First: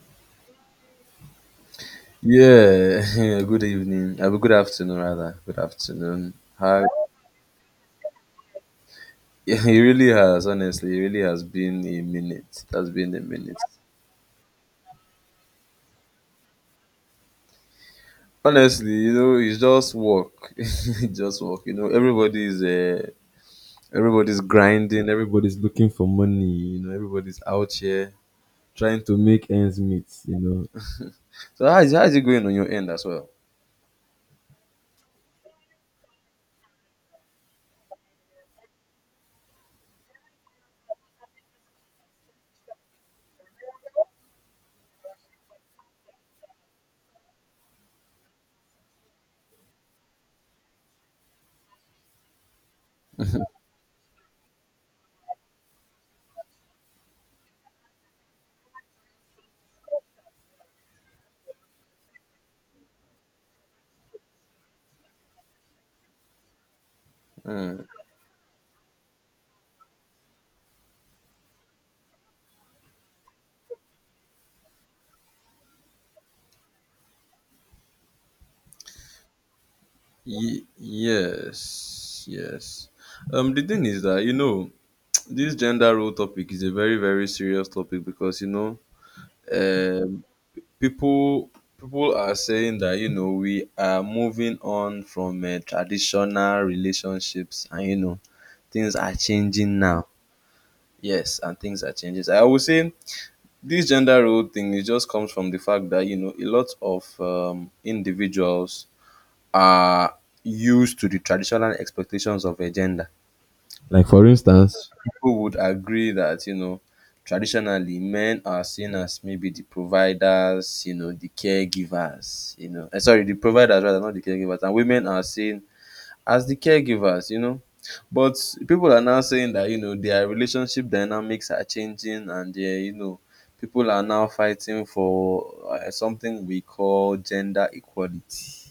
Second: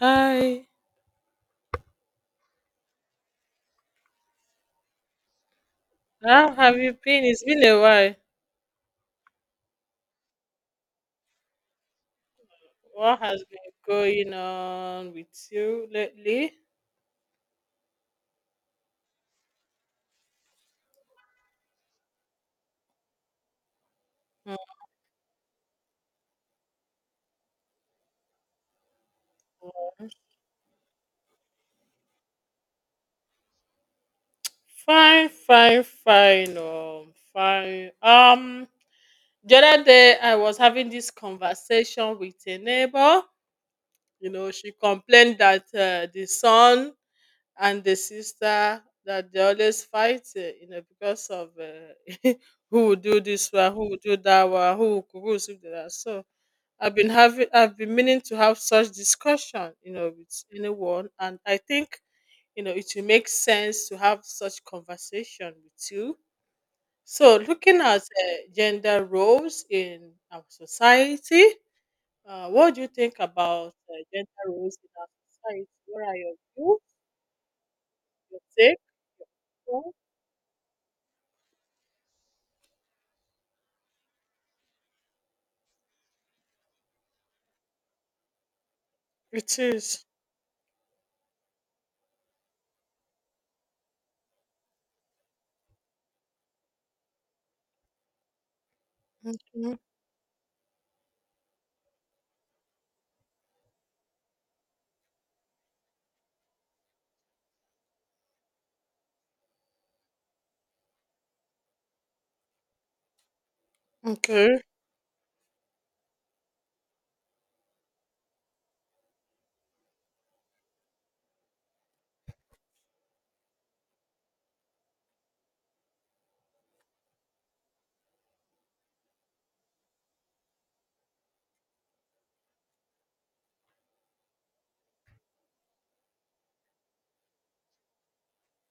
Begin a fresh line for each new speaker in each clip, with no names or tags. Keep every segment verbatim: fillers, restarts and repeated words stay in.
Hi,
Yeah, good evening. Uh, good afternoon, rather. Good afternoon.
how have
Hi.
you been? It's been a while.
Yeah, it really has, honestly, it really has been a minute. That's been
What
a
has
minute.
been going on with you lately?
Honestly, you know, it's just work. It's just work. You know, everybody's uh, everybody's
Hmm.
grinding. Everybody's looking for money. You know, everybody's out here trying to make ends meet. You know. So how is how is it going on your end as well?
Fine, fine, fine. Um, fine. Um, the other day I was having this conversation with a neighbor. You know, she complained that uh, the son and the sister that they always fight. Uh, you know, because of uh, who will do this one, who will do that one, who will cook, who will sweep the house. So I've been having, I've been meaning to have such discussion, you know, with anyone, and I think you know it will make sense to have such conversation with you. So, looking
Mm.
at uh, gender roles in our society, uh, what do you think about uh, gender roles in our society? What are your views? Your take? On?
Ye- yes, yes. Um, the thing is that, you know. this gender role topic is a very very serious topic because you know
It is.
um, people people are saying that, you know we are moving on from uh, traditional relationships. And, you know things are changing
Okay.
now. Yes, and things are changing, I would say. This gender role thing, it just comes from the fact that, you know a lot of um, individuals are used to the traditional expectations of a gender. Like, for
Okay.
instance, people would agree that, you know, traditionally men are seen as maybe the providers, you know, the caregivers, you know, eh, sorry, the providers rather, not the caregivers, and women are seen as the caregivers, you know. But people are now saying that, you know, their relationship dynamics are changing. And, they you know, people are now fighting for uh, something we call gender equality.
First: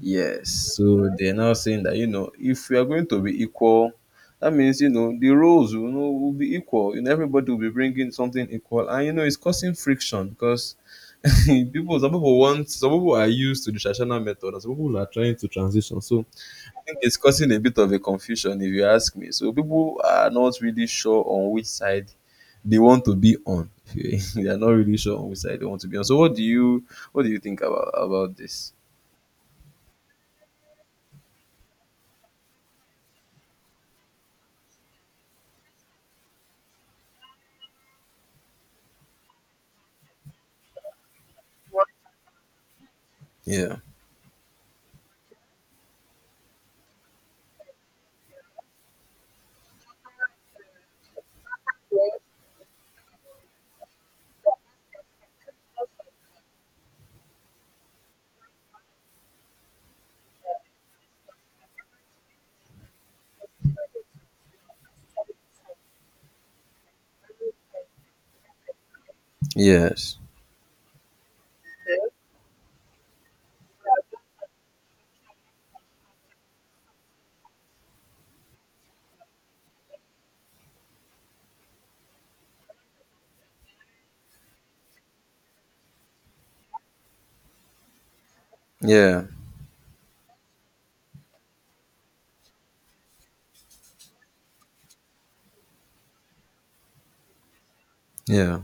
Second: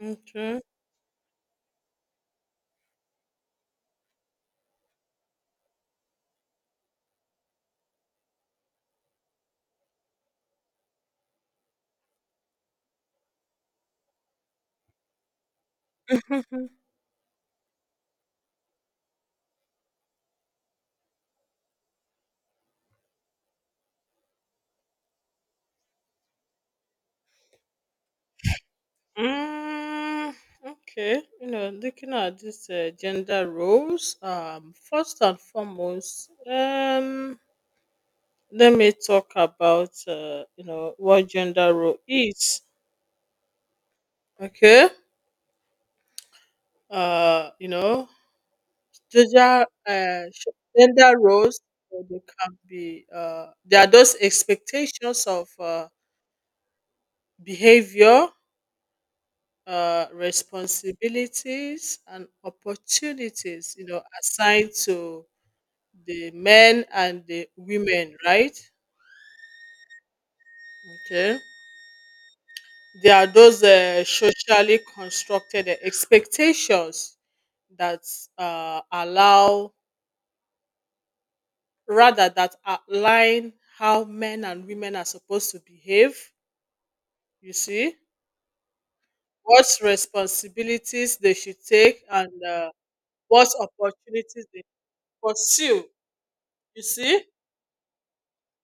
Yes, so they're now saying that, you know if we are going to be equal, that means, you know the roles, you know will be equal. You know everybody will be bringing something equal, and, you know it's causing friction because people some people want some people are used to the traditional method, and some people are trying to transition. So
Okay.
I think it's causing a bit of a confusion, if you ask me. So people are not really sure on which side they want to be on. They are not really sure on which side they want to be on. So what do you what do you think about about this?
Mm, okay, you know, looking at these uh, gender roles, um, first and foremost, um, let me talk about uh, you know what gender role is.
Yeah.
Okay, uh, you know, gender uh, sh- gender roles, uh, they can be uh, there are those expectations of uh, behavior. Uh, responsibilities and opportunities, you know, assigned to the men and the women, right?
Yes.
Okay. There are those uh, socially constructed uh, expectations that uh, allow, rather, that outline how men and women are supposed to behave, you see,
Yeah.
what responsibilities they should take and uh, what opportunities they pursue, you see.
Yeah.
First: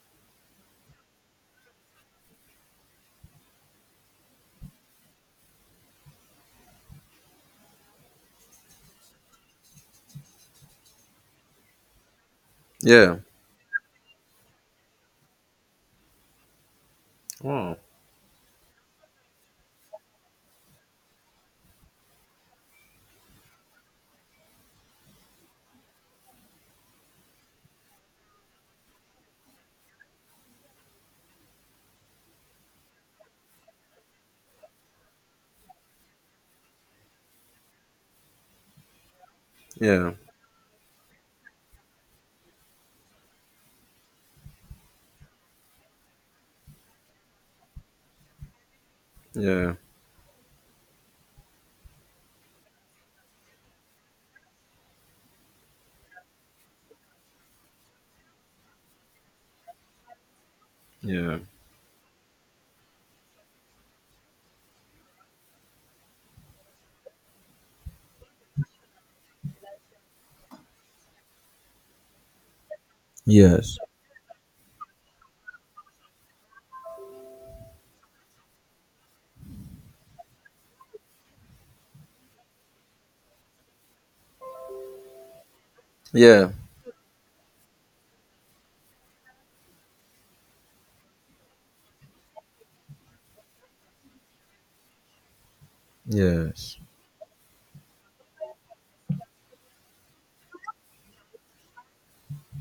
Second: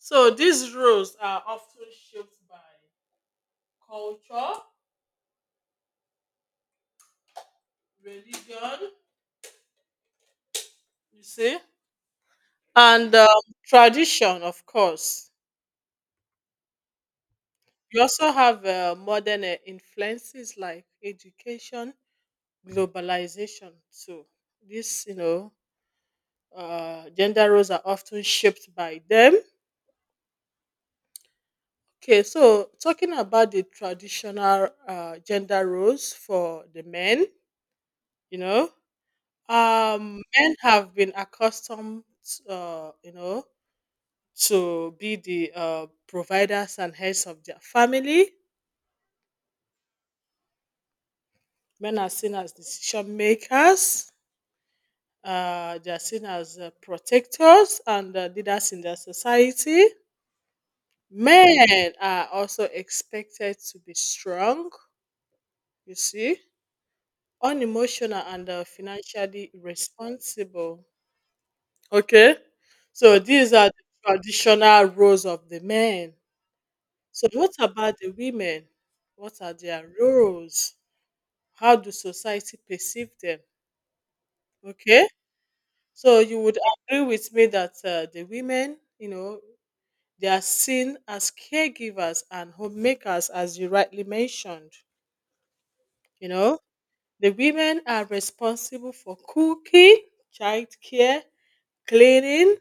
So these rules are often shaped by culture, religion, you see, and
Yeah.
um, tradition, of course.
Wow.
We also have uh, modern uh, influences like education, globalization too. This, you know, uh, gender roles are often shaped by them. Okay, so talking about the traditional uh, gender roles for the men, you know,
Yeah.
um, men have been accustomed, uh, you know, to be the uh, providers and heads of their family.
Yeah.
Men are seen as decision makers, uh, they are seen as uh, protectors and uh, leaders in their society.
Yeah.
Men are also expected to be strong, you see, unemotional, and uh, financially responsible. Okay, so these are
Yes.
the traditional roles of the men. So, what about the women? What are their roles? How do society perceive them? Okay. So you
Yeah.
would agree with me that uh, the women, you know, they are seen as caregivers and homemakers, as you rightly mentioned. You know,
Yes.
the women are responsible for cooking, childcare, cleaning.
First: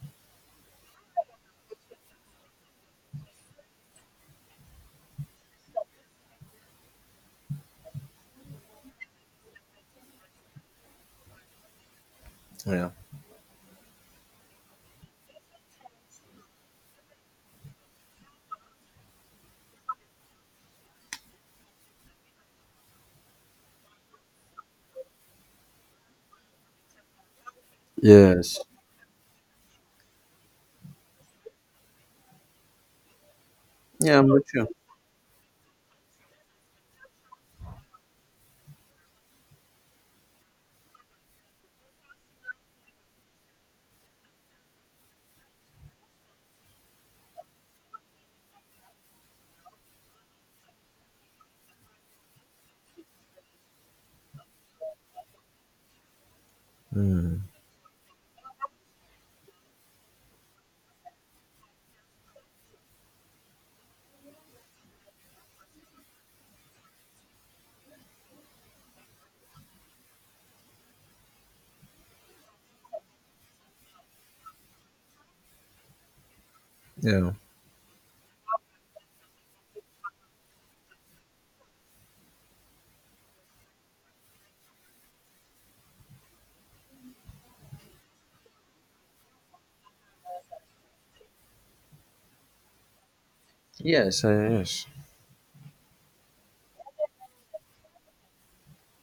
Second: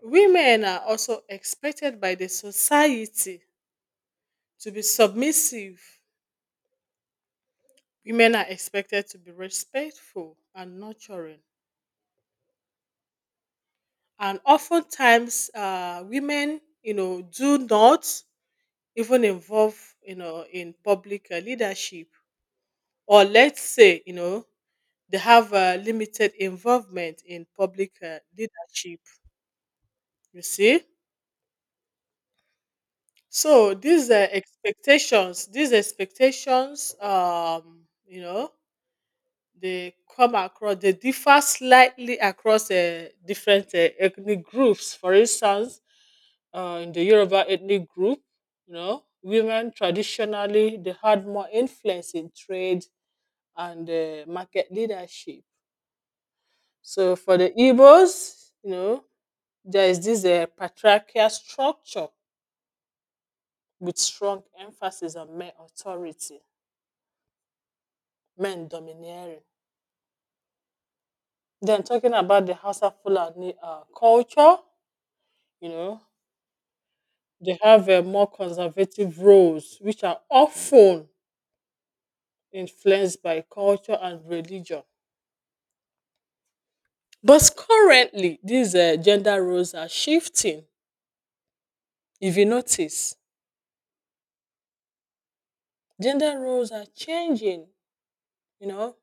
Women are also expected by the society to be submissive. Women are expected to be respectful and nurturing.
Yeah.
And oftentimes, uh, women, you know, do not even involve you know in public uh, leadership, or let's say you know they have uh, limited involvement in public uh,
Yes.
leadership, you see. So these
Yeah,
uh,
I'm with you.
expectations, these expectations um you know, they come across they differ slightly across uh, different uh, ethnic groups, for instance. Uh, in the Yoruba ethnic group, you know, women traditionally they had more influence in trade and uh, market leadership. So for
Mm.
the Igbos, you know, there is this uh, patriarchal structure with strong emphasis on men authority, men domineering. Then talking about the Hausa Fulani uh, culture, you know,
Yeah.
they have uh, more conservative roles, which are often influenced by culture and religion. But currently, these uh, gender roles are shifting. If you notice,
Yes, I yes.
gender roles are changing, you know,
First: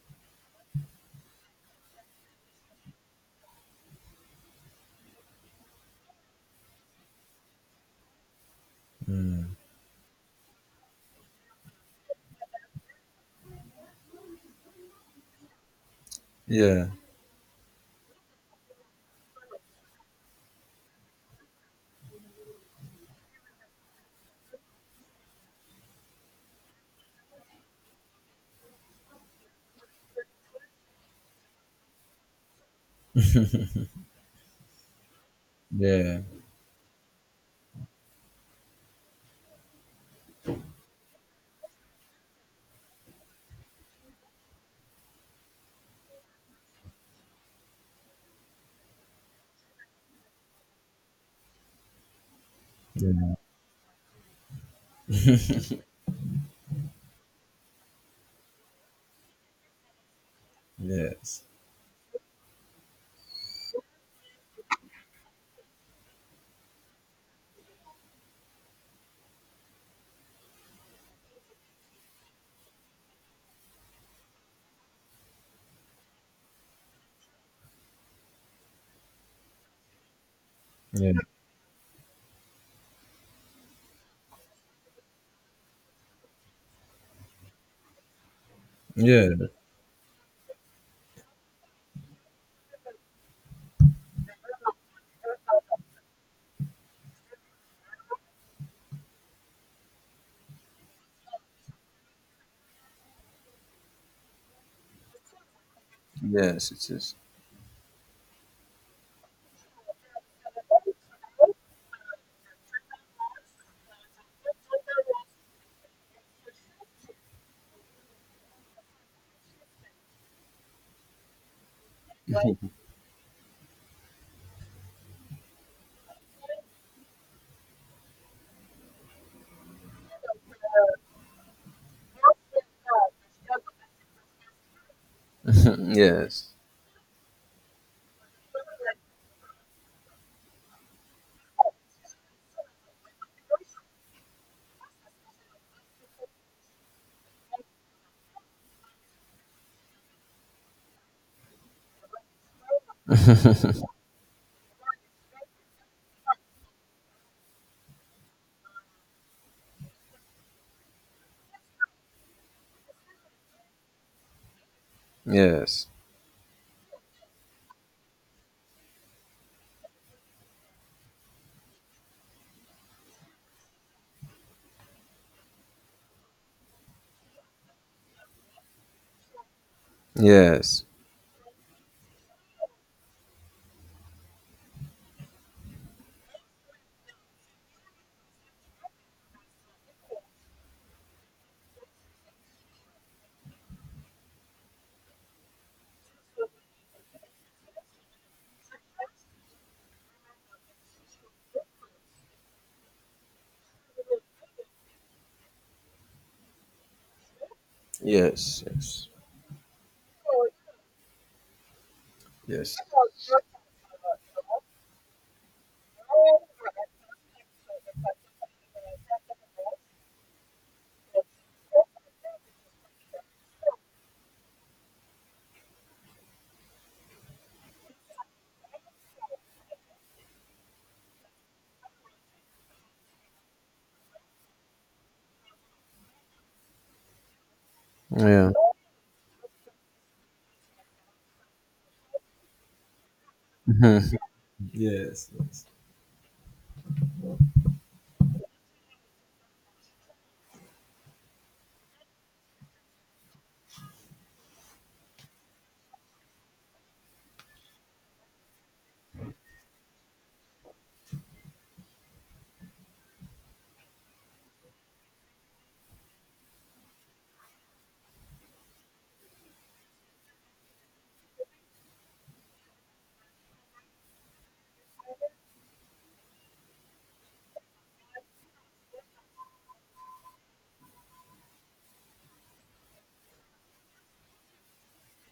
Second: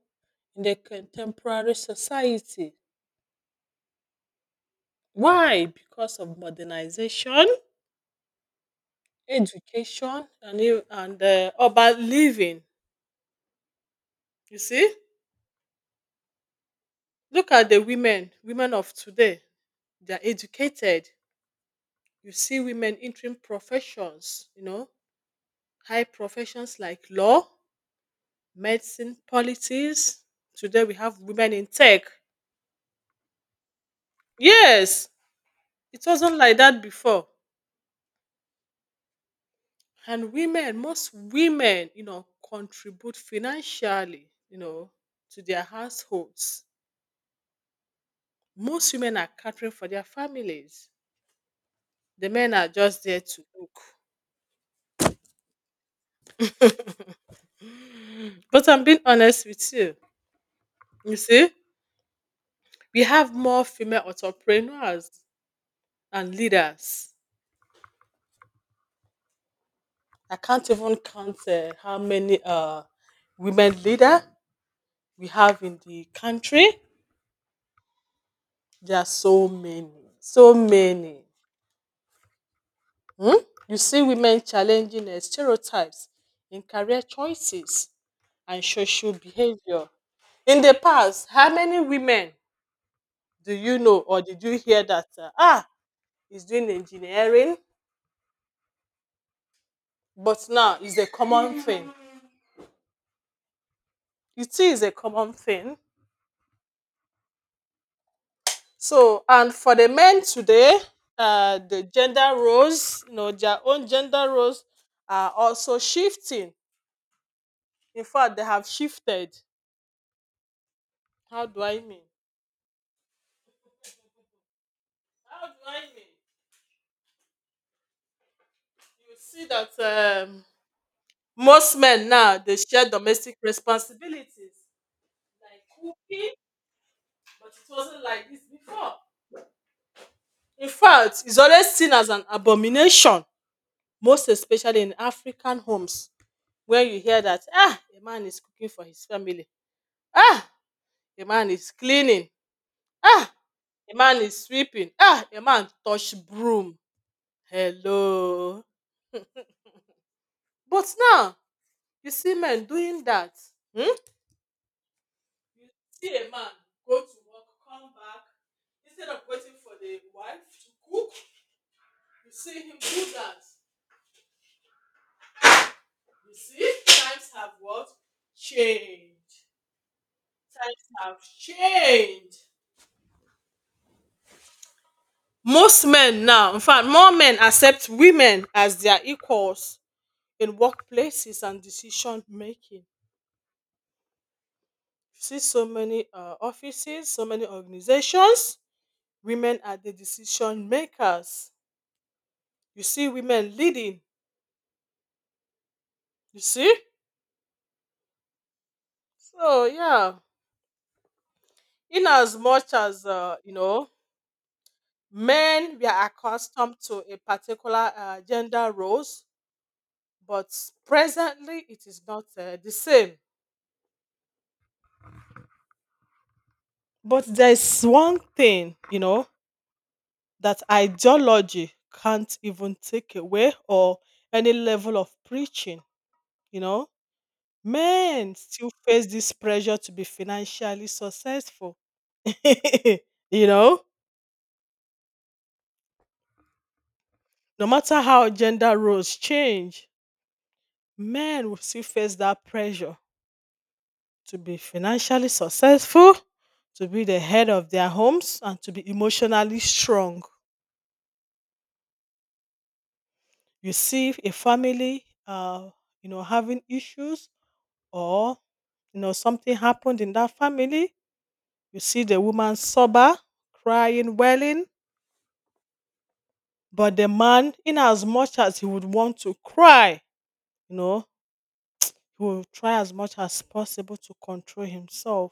in the contemporary society. Why? Because of modernization,
Mm.
education, and you- and uh, urban living. You see,
Yeah.
look at the women, women of today. They are educated. You see women entering professions, you know, high professions like law, medicine, politics. Today we have women in tech. Yes, it
Yeah.
wasn't like that before. And women most women, you know, contribute financially, you know, to their households. Most women are catering for their families. The men are just there
Yeah.
to cook, but I'm being honest with you. You
Yes.
see, we have more female entrepreneurs and leaders. I can't even count uh, how many uh, women leader we have in the country. There are so many, so
Yeah.
many. Hmm? You see women challenging eh, stereotypes in career choices and social
Yeah.
behavior. In the past, how many women do you know or did you hear that uh, ah is doing engineering? But now it's a common thing. It is a common thing.
Yes, it is.
So, and for the men today, uh, the gender roles, you know, their own gender roles are also shifting. In fact, they have shifted. How do I mean? How do I mean? You see that um, most men now they share domestic responsibilities like cooking,
Yes.
but it wasn't like this before. In fact, it's always seen as an abomination, most especially in African homes, where you hear that ah, a man is cooking for his family, ah, a man is cleaning, ah, a man is sweeping, ah, a man touch broom. Hello, but now you see men doing that. Hmm? You
Yes.
see a man go to work, come back, instead of waiting for the wife to cook, you see him do that. You see, times have what? Changed.
Yes.
Times have changed. Most men now, in fact, more men accept women as their equals in workplaces and decision making. You see so many uh, offices, so many organizations, women are the decision makers. You see women leading, you see?
Yes.
So yeah, in as much
Yes. Yes.
as uh, you know, men we are accustomed to a particular uh, gender roles, but presently it is not uh, the same. But there is one thing you know that ideology can't even take away, or any level of preaching. You know, men
Yeah.
still face this pressure to be financially successful. You know,
Yes. Yes.
no matter how gender roles change, men will still face that pressure to be financially successful, to be the head of their homes, and to be emotionally strong. You see a family, uh, you know, having issues, or you know something happened in that family. You see the woman sober, crying, wailing, but the man, in as much as he would want to cry, you know, he will try as much as possible to control himself,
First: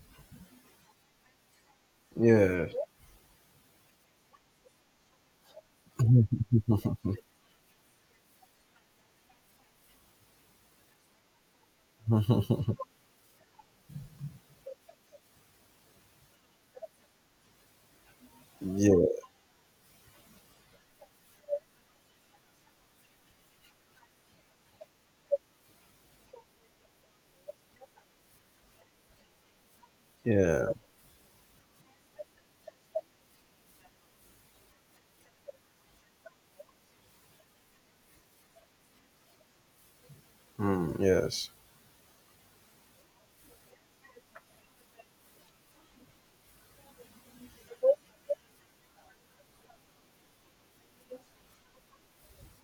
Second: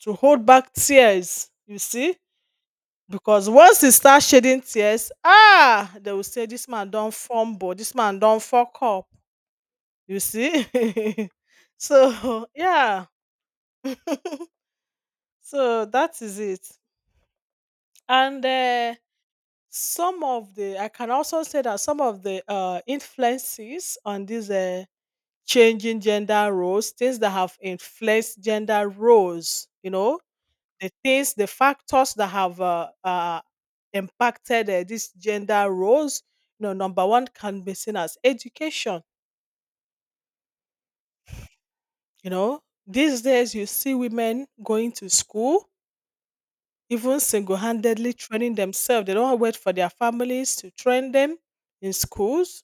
to hold back tears. You see,
Yeah.
because once he start shedding tears, ah, they will say, this man don't fumble, this man don't fuck up, you see. So yeah. So that is it. And
Yeah.
um some of the I can also say that some of the um influences on these um changing gender roles, things that have influenced gender roles, you know,
Yeah.
the things, the factors that have uh, uh, impacted uh, these gender roles, you know, number one can be seen as education.
Mm. Yes.
You know, these days you see women going to school, even single handedly training themselves. They don't wait for their families to train them in schools.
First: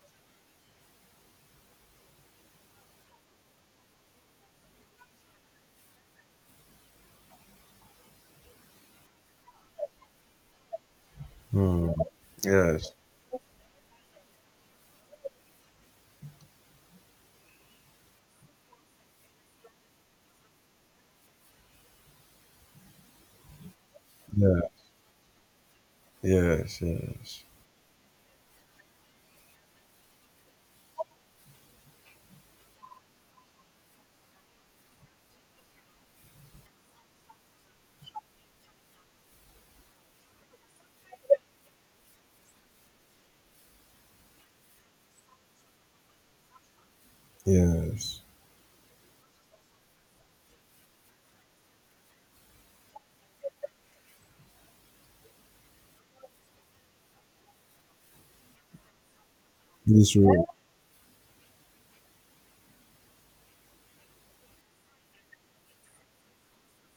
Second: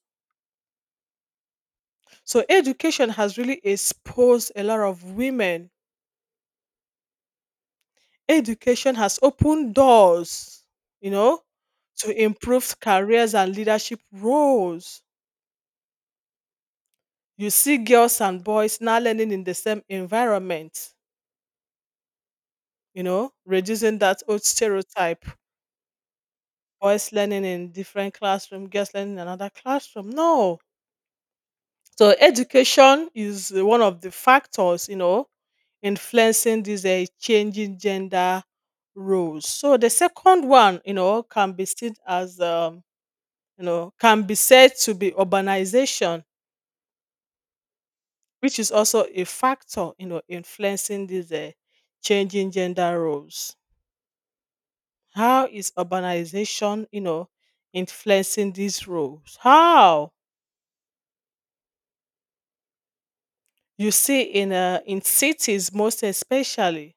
So, education has really exposed a lot of women. Education has opened doors, you know,
Mm.
to improve
Yes.
careers and leadership roles. You see girls and boys now learning in the same environment, you know, reducing that old
Yeah.
stereotype.
Yes.
Boys
Yes.
learning in different classroom, girls learning in another classroom. No. So education is uh, one of the factors, you know, influencing these uh, changing gender roles. So the second one, you know, can be seen as, um, you know, can be said to be urbanization, which is also a factor, you know, influencing these uh, changing gender roles. How is urbanization, you know, influencing these roles? How?
This role.
You see, in uh, in cities, most especially,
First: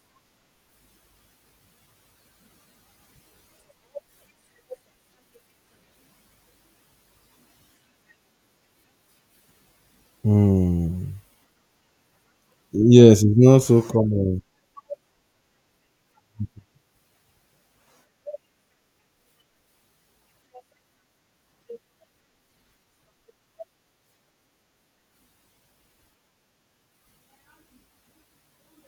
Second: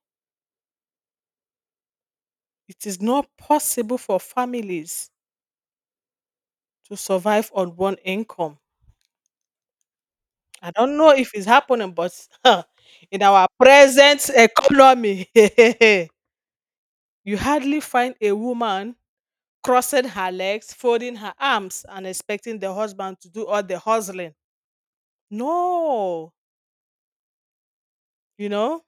it is not possible for families to survive on one income. I don't know
Mm.
if it's happening, but in
Yes, it's
our
not so
present
common.
economy, you hardly find a woman crossing her legs, folding her arms, and expecting the husband to do all the hustling. No, you know.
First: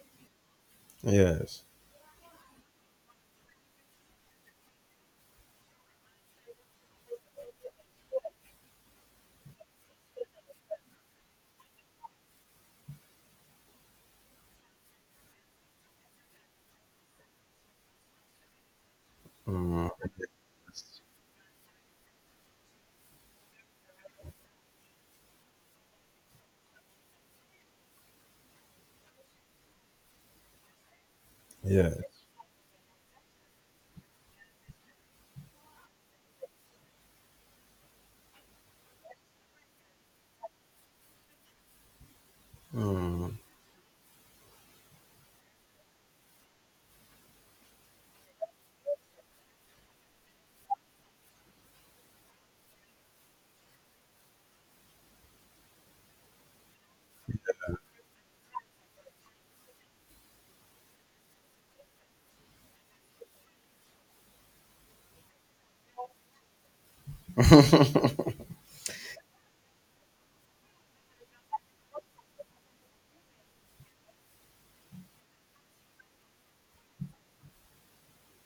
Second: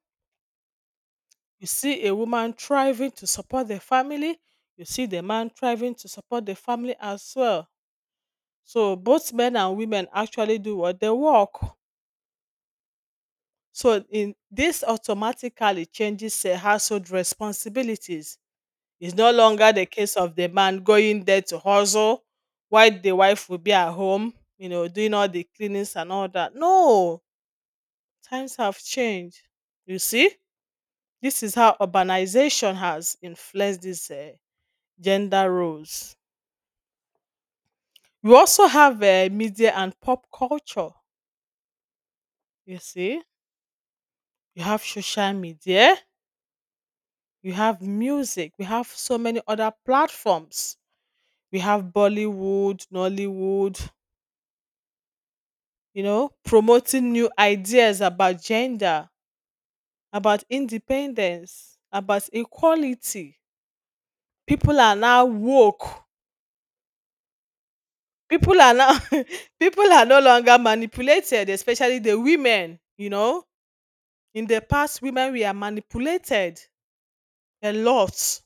Yes.
You see a woman thriving to support the family, you see the man thriving to support the family as well. So both men and women actually do what they work. So in this automatically changes uh, household responsibilities. It's no longer the
Mm.
case of the man going there to hustle while the wife will be at home, you know, doing all the cleanings and all that. No, times have changed. You see, this is how
Yes.
urbanization has influenced this uh, gender roles. You also have uh, media and pop culture, you see.
Mm.
You have social media, you have music, we have so many other platforms. We have Bollywood, Nollywood, you know, promoting new ideas about gender, about independence, about equality. People are now woke. People are now people are no longer manipulated, especially the women, you know. In the past, women were manipulated a lot.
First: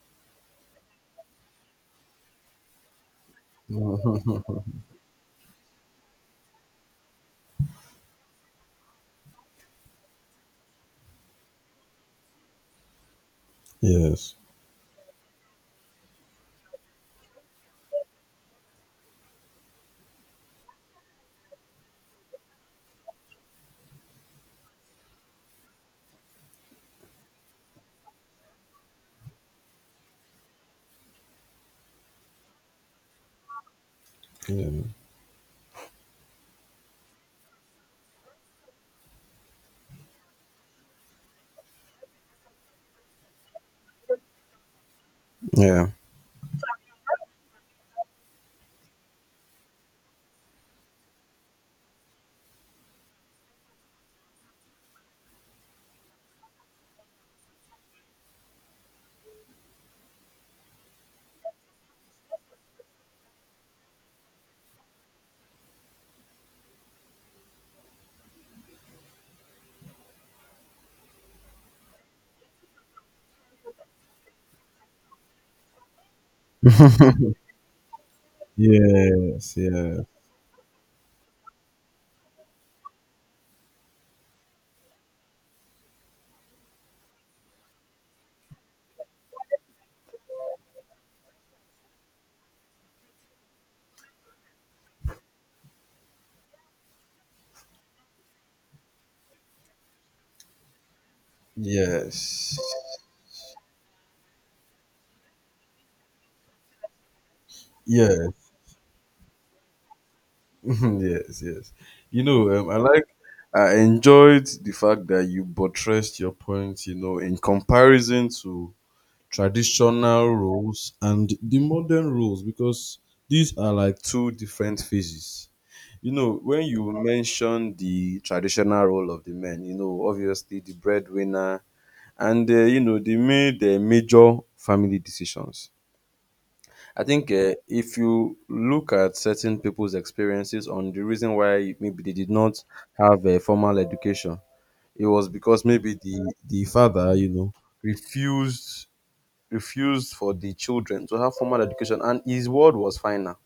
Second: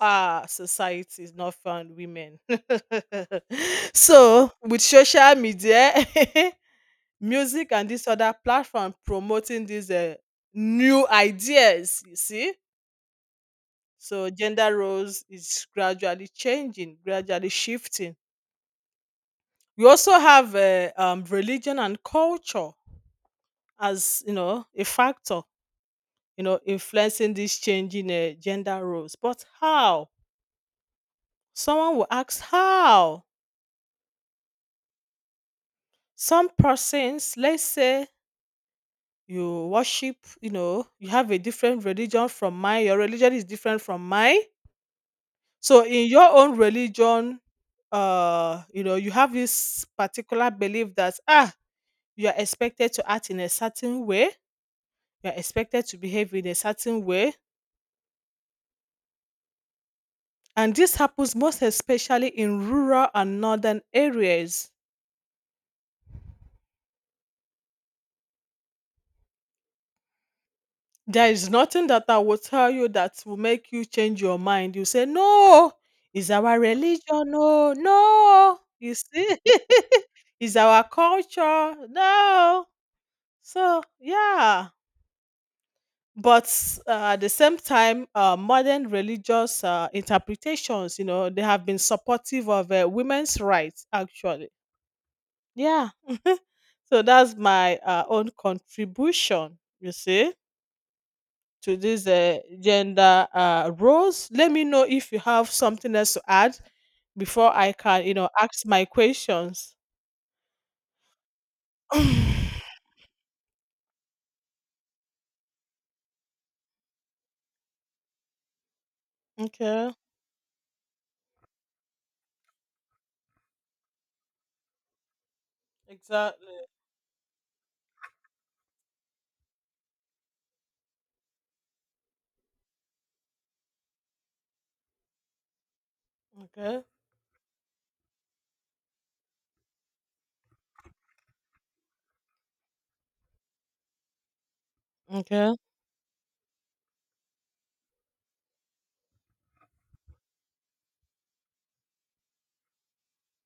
Ah, society is not fun, women. So, with social media, music, and this other platform promoting these uh, new ideas, you see. So,
Yes.
gender roles is gradually changing, gradually shifting. We also have uh, um, religion and culture as you know a factor, you know, influencing these changing uh, gender roles. But how? Someone will ask how.
Yeah.
Some persons, let's say you worship, you know, you have a different religion from mine, your religion is different from mine. So
Yeah.
in your own religion, uh, you know, you have this particular belief that ah, you are expected to act in a certain way, you are expected to behave in a certain way. And this happens most especially in rural and northern areas. There is nothing that I will tell you that will make you change your mind. You say, no, is our religion. No, no. You see,
Yes, yeah.
is our culture. No. So, yeah. But uh, at the same time, uh, modern religious uh, interpretations, you know, they have been supportive of uh, women's rights, actually. Yeah. So that's my uh, own contribution, you see. To this uh,
Yes.
gender uh, roles. Let me know if you have something else to add before I can, you know,
Yes.
ask my questions.
Yes. Yes. You know, um, I like. I enjoyed the fact that you buttressed your point. You know, in comparison to
Okay.
traditional roles and the modern roles, because these are like two different phases. You know, when
Exactly.
you mention the traditional role of the men, you know, obviously the breadwinner, and, uh, you know, they made the major family decisions.
Okay.
I think, uh, if you look at certain people's experiences on the reason why maybe they did not have a formal education, it was
Okay.
because maybe the, the father, you know, refused refused for the children to have formal education, and his word was final.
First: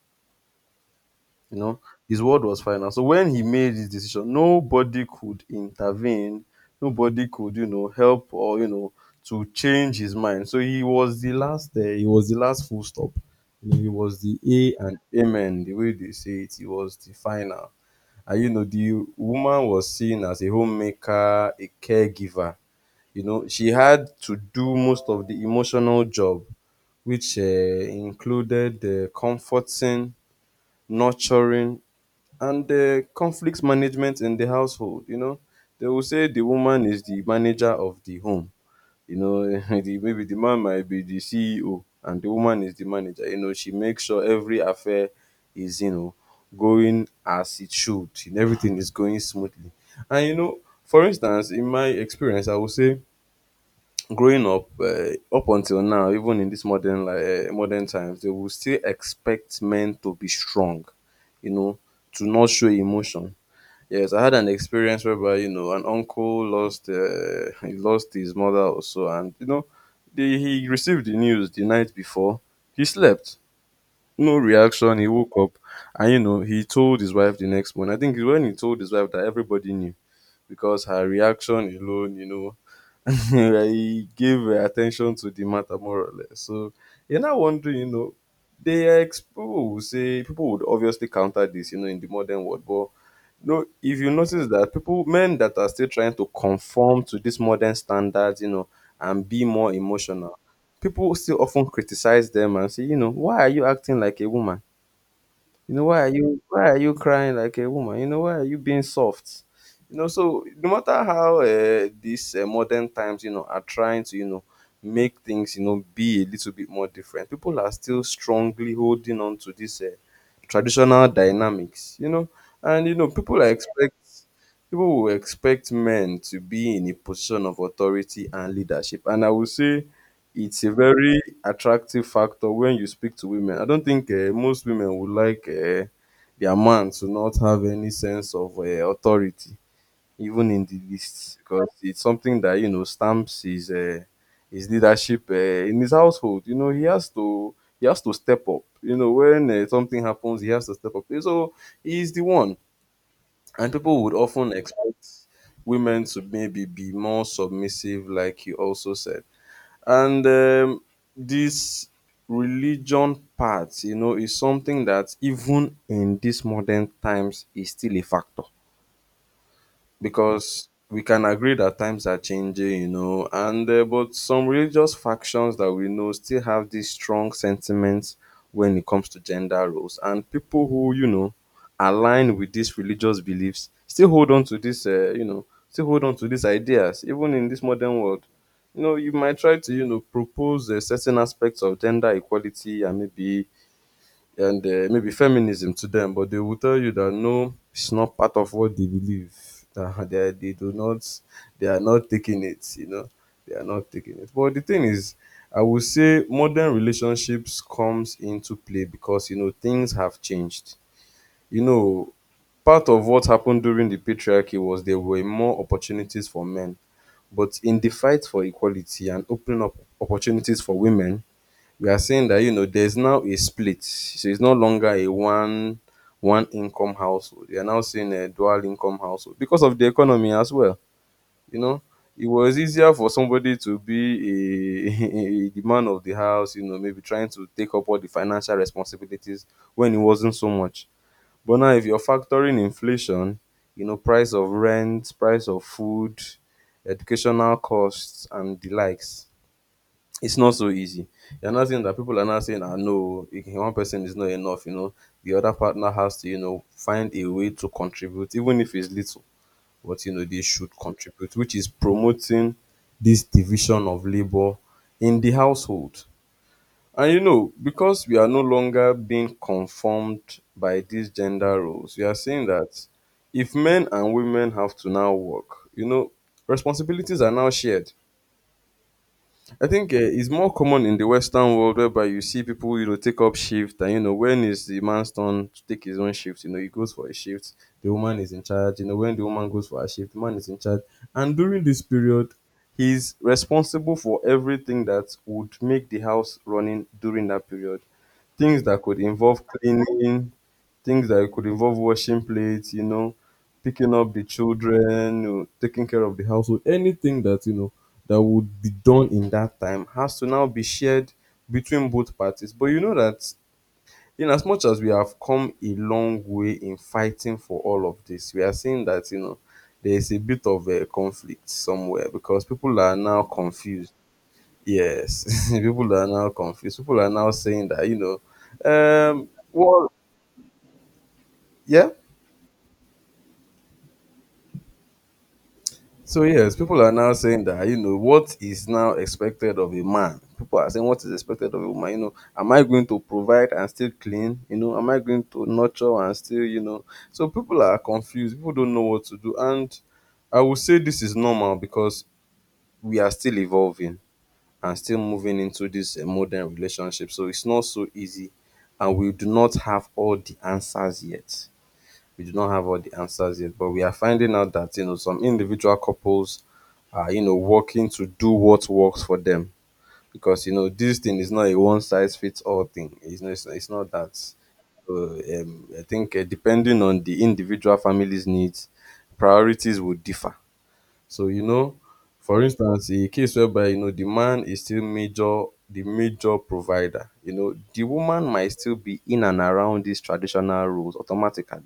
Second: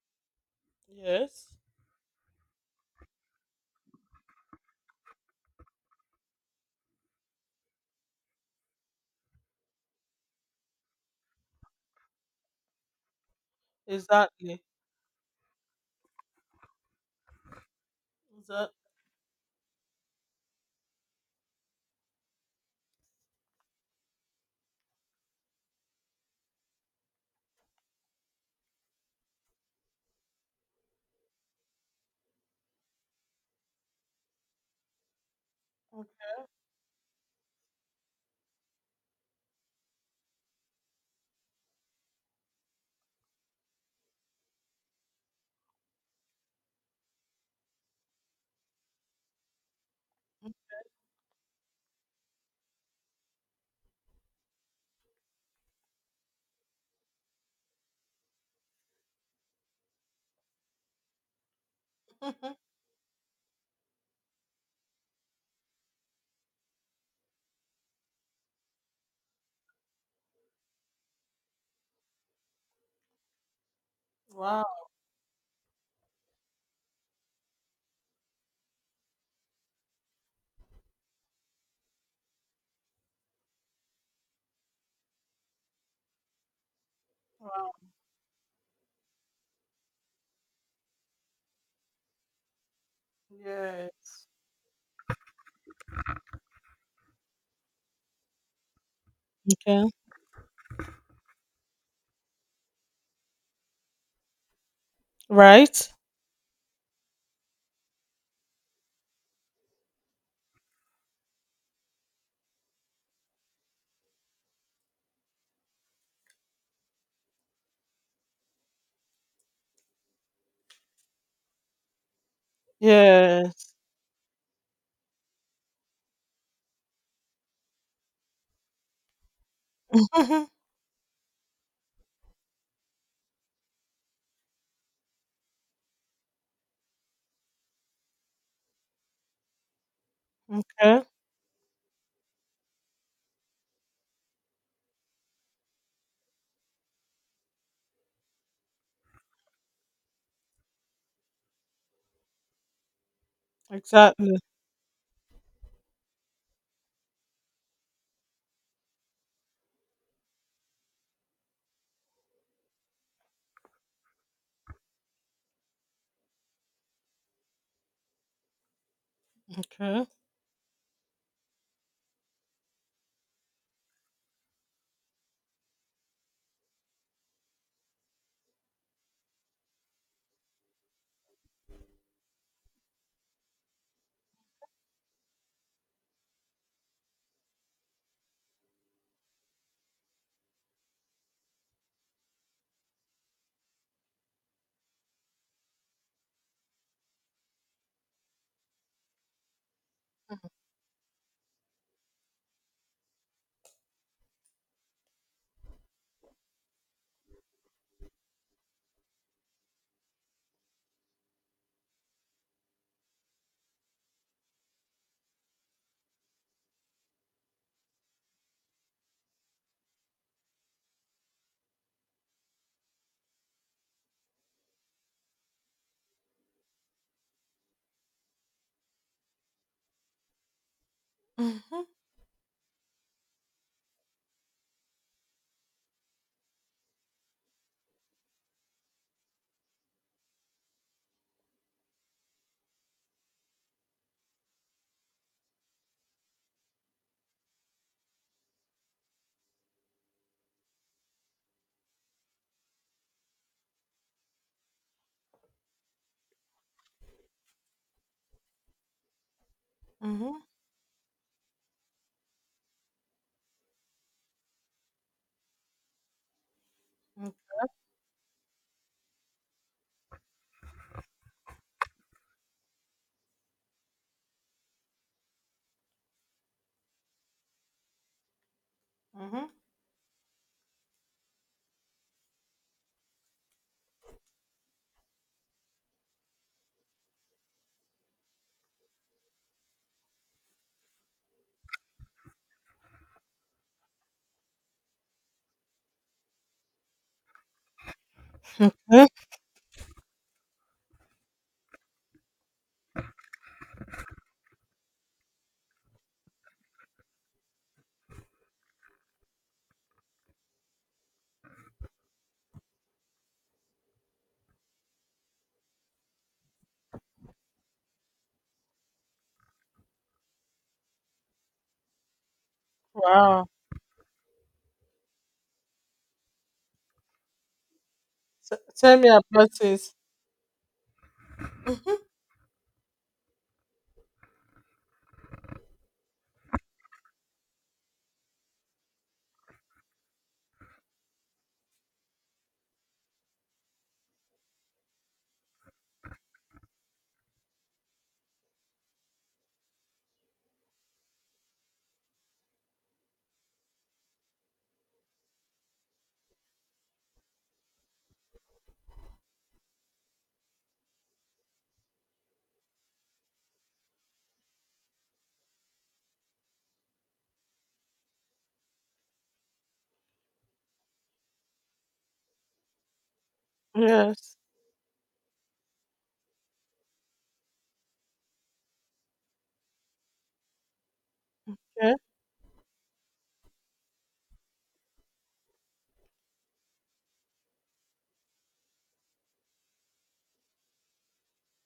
Yes.
You know, his word was final. So when he made his decision, nobody could intervene. Nobody could, you know, help or, you know to change his mind. So he was the last. Uh, he was the last, full stop. You know, he was the
Exactly.
A and Amen. The way they say it, he was the final. And, you know,
Exactly.
the woman was seen as a homemaker, a caregiver. You know, she had to do most of the emotional job, which uh, included uh, comforting, nurturing, and uh, conflict management in the household. You know, they will
Okay.
say the woman is the manager of the home. You know, the, maybe the man might be the C E O and the woman is the manager. You know, she makes sure every affair is, you know, going as it should, and everything is going smoothly. And, you know, for instance, in my experience, I would say growing up, uh, up until now, even in this modern like uh, modern times, they will still expect men to be strong, you know, to not show emotion. Yes, I had an experience whereby, you know, an uncle lost uh, he lost his mother also. And, you know the, he received the news the night before, he slept, no
Wow.
reaction, he woke up. And, you know he told his wife the next morning. I think when he told his wife, that everybody knew, because her reaction alone you know I gave attention to the matter, more or less. So you're now
Wow.
wondering, you know, they are ex- people will say, people would obviously counter this, you know, in the modern world. But no, if you
Yes.
notice that people, men that are still trying to conform to these modern standards, you know, and be more
Okay.
emotional, people still often criticize them and say, you know, why are you acting like a woman? You know,
Right.
why are you why are you crying like a woman? You know, why are you being soft? You know, so no matter how uh, these uh, modern times, you know, are trying to, you know, make things, you know, be a little bit more different, people are still strongly holding on to this uh, traditional dynamics, you know, and, you know, people are
Yes.
expect people will expect men to be in a position of authority and leadership, and I will say
Mhm.
it's a very attractive factor when you speak to women. I don't think uh, most women would like uh, their man to not have any sense of uh, authority, even in the
Okay.
least, because it's something that, you know, stamps his uh, his leadership, uh, in his household. You know, he has to he has to step up. You know, when uh, something happens, he has to step up. So he's the one, and people would
Exactly.
often expect women to maybe be more submissive, like you also said. And um, this religion part, you know, is something that, even in these modern times, is still a factor,
Okay.
because we can agree that times are changing, you know, and uh, but some religious factions that we know still have these strong sentiments when it comes to gender roles, and people who, you know align with these religious beliefs, still hold on to this, uh, you know, still hold on to these ideas, even in this modern world. You know, you might try to, you know propose uh, certain aspects of gender equality and maybe, and uh, maybe feminism to them, but they will tell you that no, it's not part of what they believe. That they, they do not, they are not taking it, you know, they are not taking it. But the thing is, I would say modern relationships comes into play, because, you know things have changed. You know, part of what happened during the patriarchy was there were more opportunities for men, but in the fight for equality and opening up opportunities for women, we are saying that, you know there's now a split. So it's no longer a one one income household. You're now seeing a dual income household, because of the economy as well you know
Mm-hmm.
it was easier for somebody to be a, a the man of the house, you know, maybe trying to take up all the financial responsibilities, when it wasn't so much. But now, if you're factoring inflation, you know, price of rent, price of food, educational costs, and the likes, it's not so easy. You're not saying that people are not saying, "I know one person is not enough." You know, the other partner has to, you know, find a way to contribute, even if it's little. But, you know,
Mm-hmm.
they should contribute, which is promoting this division of labor in the household. And, you know, because we are no longer being conformed by these gender roles, we are saying that if men and women have to now work, you know, responsibilities are now shared.
Mm-hmm.
I think, uh, it's more common in the Western world, whereby you see people, you know, take up shift. And, you know, when is the man's turn to take his own shift, you know, he goes for a shift, the woman is in charge. You know, when the woman goes for a shift, the man is in charge. And during this period, he's responsible for everything that would make the house running during that period. Things that could involve cleaning, things that could involve washing plates, you know, picking up the children, you know, taking care of the household, anything that, you know, that would be done in that time has to now be shared between both parties. But you know that in as much as we have come a long way in fighting for all of this, we are seeing that, you know, there is a bit of a conflict somewhere because people are now
Wow.
confused. Yes, people are now confused. People are now saying that, you know,
T- tell me
um,
about
well,
this.
yeah. So, yes, people are now saying that, you know, what is now expected of a man? People are saying, what is expected of a woman? You know, am I going to provide and still clean? You know, am I going to nurture and still, you know? So, people are confused. People don't know what to do. And I would say this is normal because we are still evolving. And still moving into this uh, modern relationship. So it's not so easy, and we do not have all the answers yet. We do not have all the answers yet, but we are finding out that you know some individual couples are you know working to do what works for them because you know this thing is not a one size fits all thing. It's not, it's not, it's not that.
Yes.
Uh, um, I think uh, depending on the individual family's needs, priorities would differ. So, you know,
Yeah.
for instance, a case whereby, you know, the man is still major, the major provider, you know, the woman might still be in and around these traditional roles automatically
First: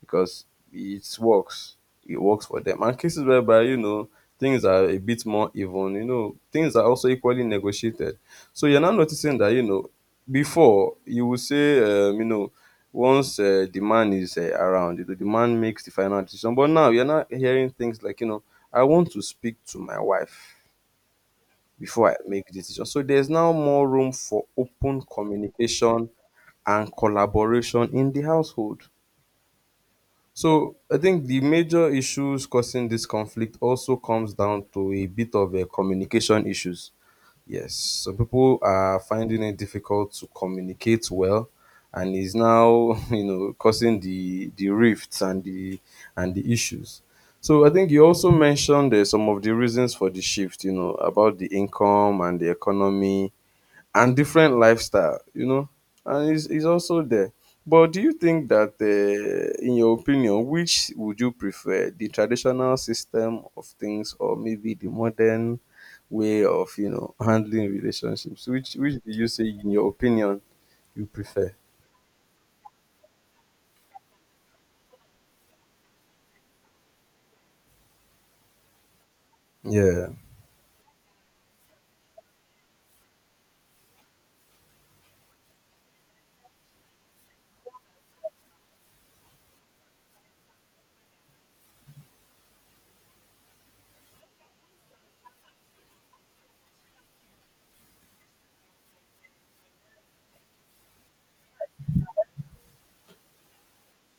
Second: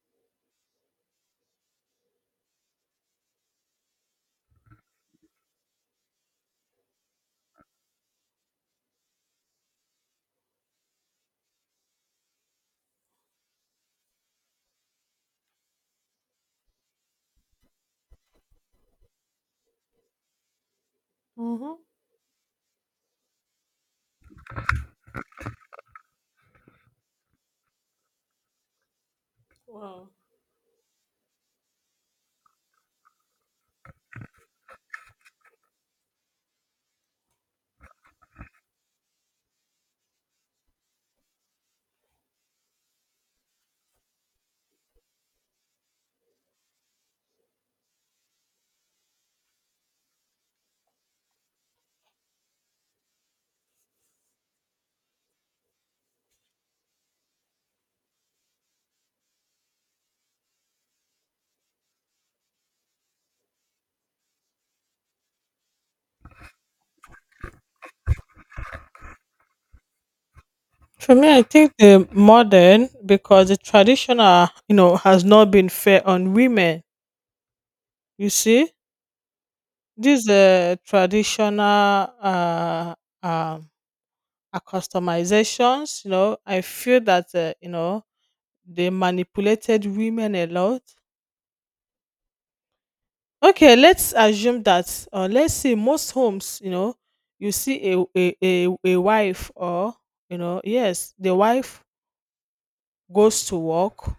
because it works. It works for them. And cases whereby, you know, things are a bit more even, you know, things are also equally negotiated. So you're now noticing that, you know, before you would say, um, you know, once uh, the man is uh, around, you know, the man makes the final decision. But now you're not hearing things like, you know, I want to speak to my wife
Mm-hmm.
before I make decisions. So there's now more room for open communication and collaboration in the household.
Wow.
So I think the major issues causing this conflict also comes down to a bit of a communication issues. Yes, so people are finding it difficult to communicate well, and is now you know causing the the rifts and the and the issues. So I think you also mentioned uh, some of the reasons for the shift. You know about the income and the economy and different lifestyle, you know, and it's, it's also there. But do you think that, uh, in your opinion, which would you prefer, the traditional system of things, or maybe the modern way of, you know, handling relationships? Which which do you say, in your opinion, you
For me, I
prefer?
think the modern, because the traditional, you know, has not been fair on women. You see,
Yeah.
these uh, traditional uh, um, uh, customizations, you know, I feel that uh, you know they manipulated women a lot. Okay, let's assume that, or let's see, most homes, you know, you see a a a, a wife or you know, yes, the wife goes to work.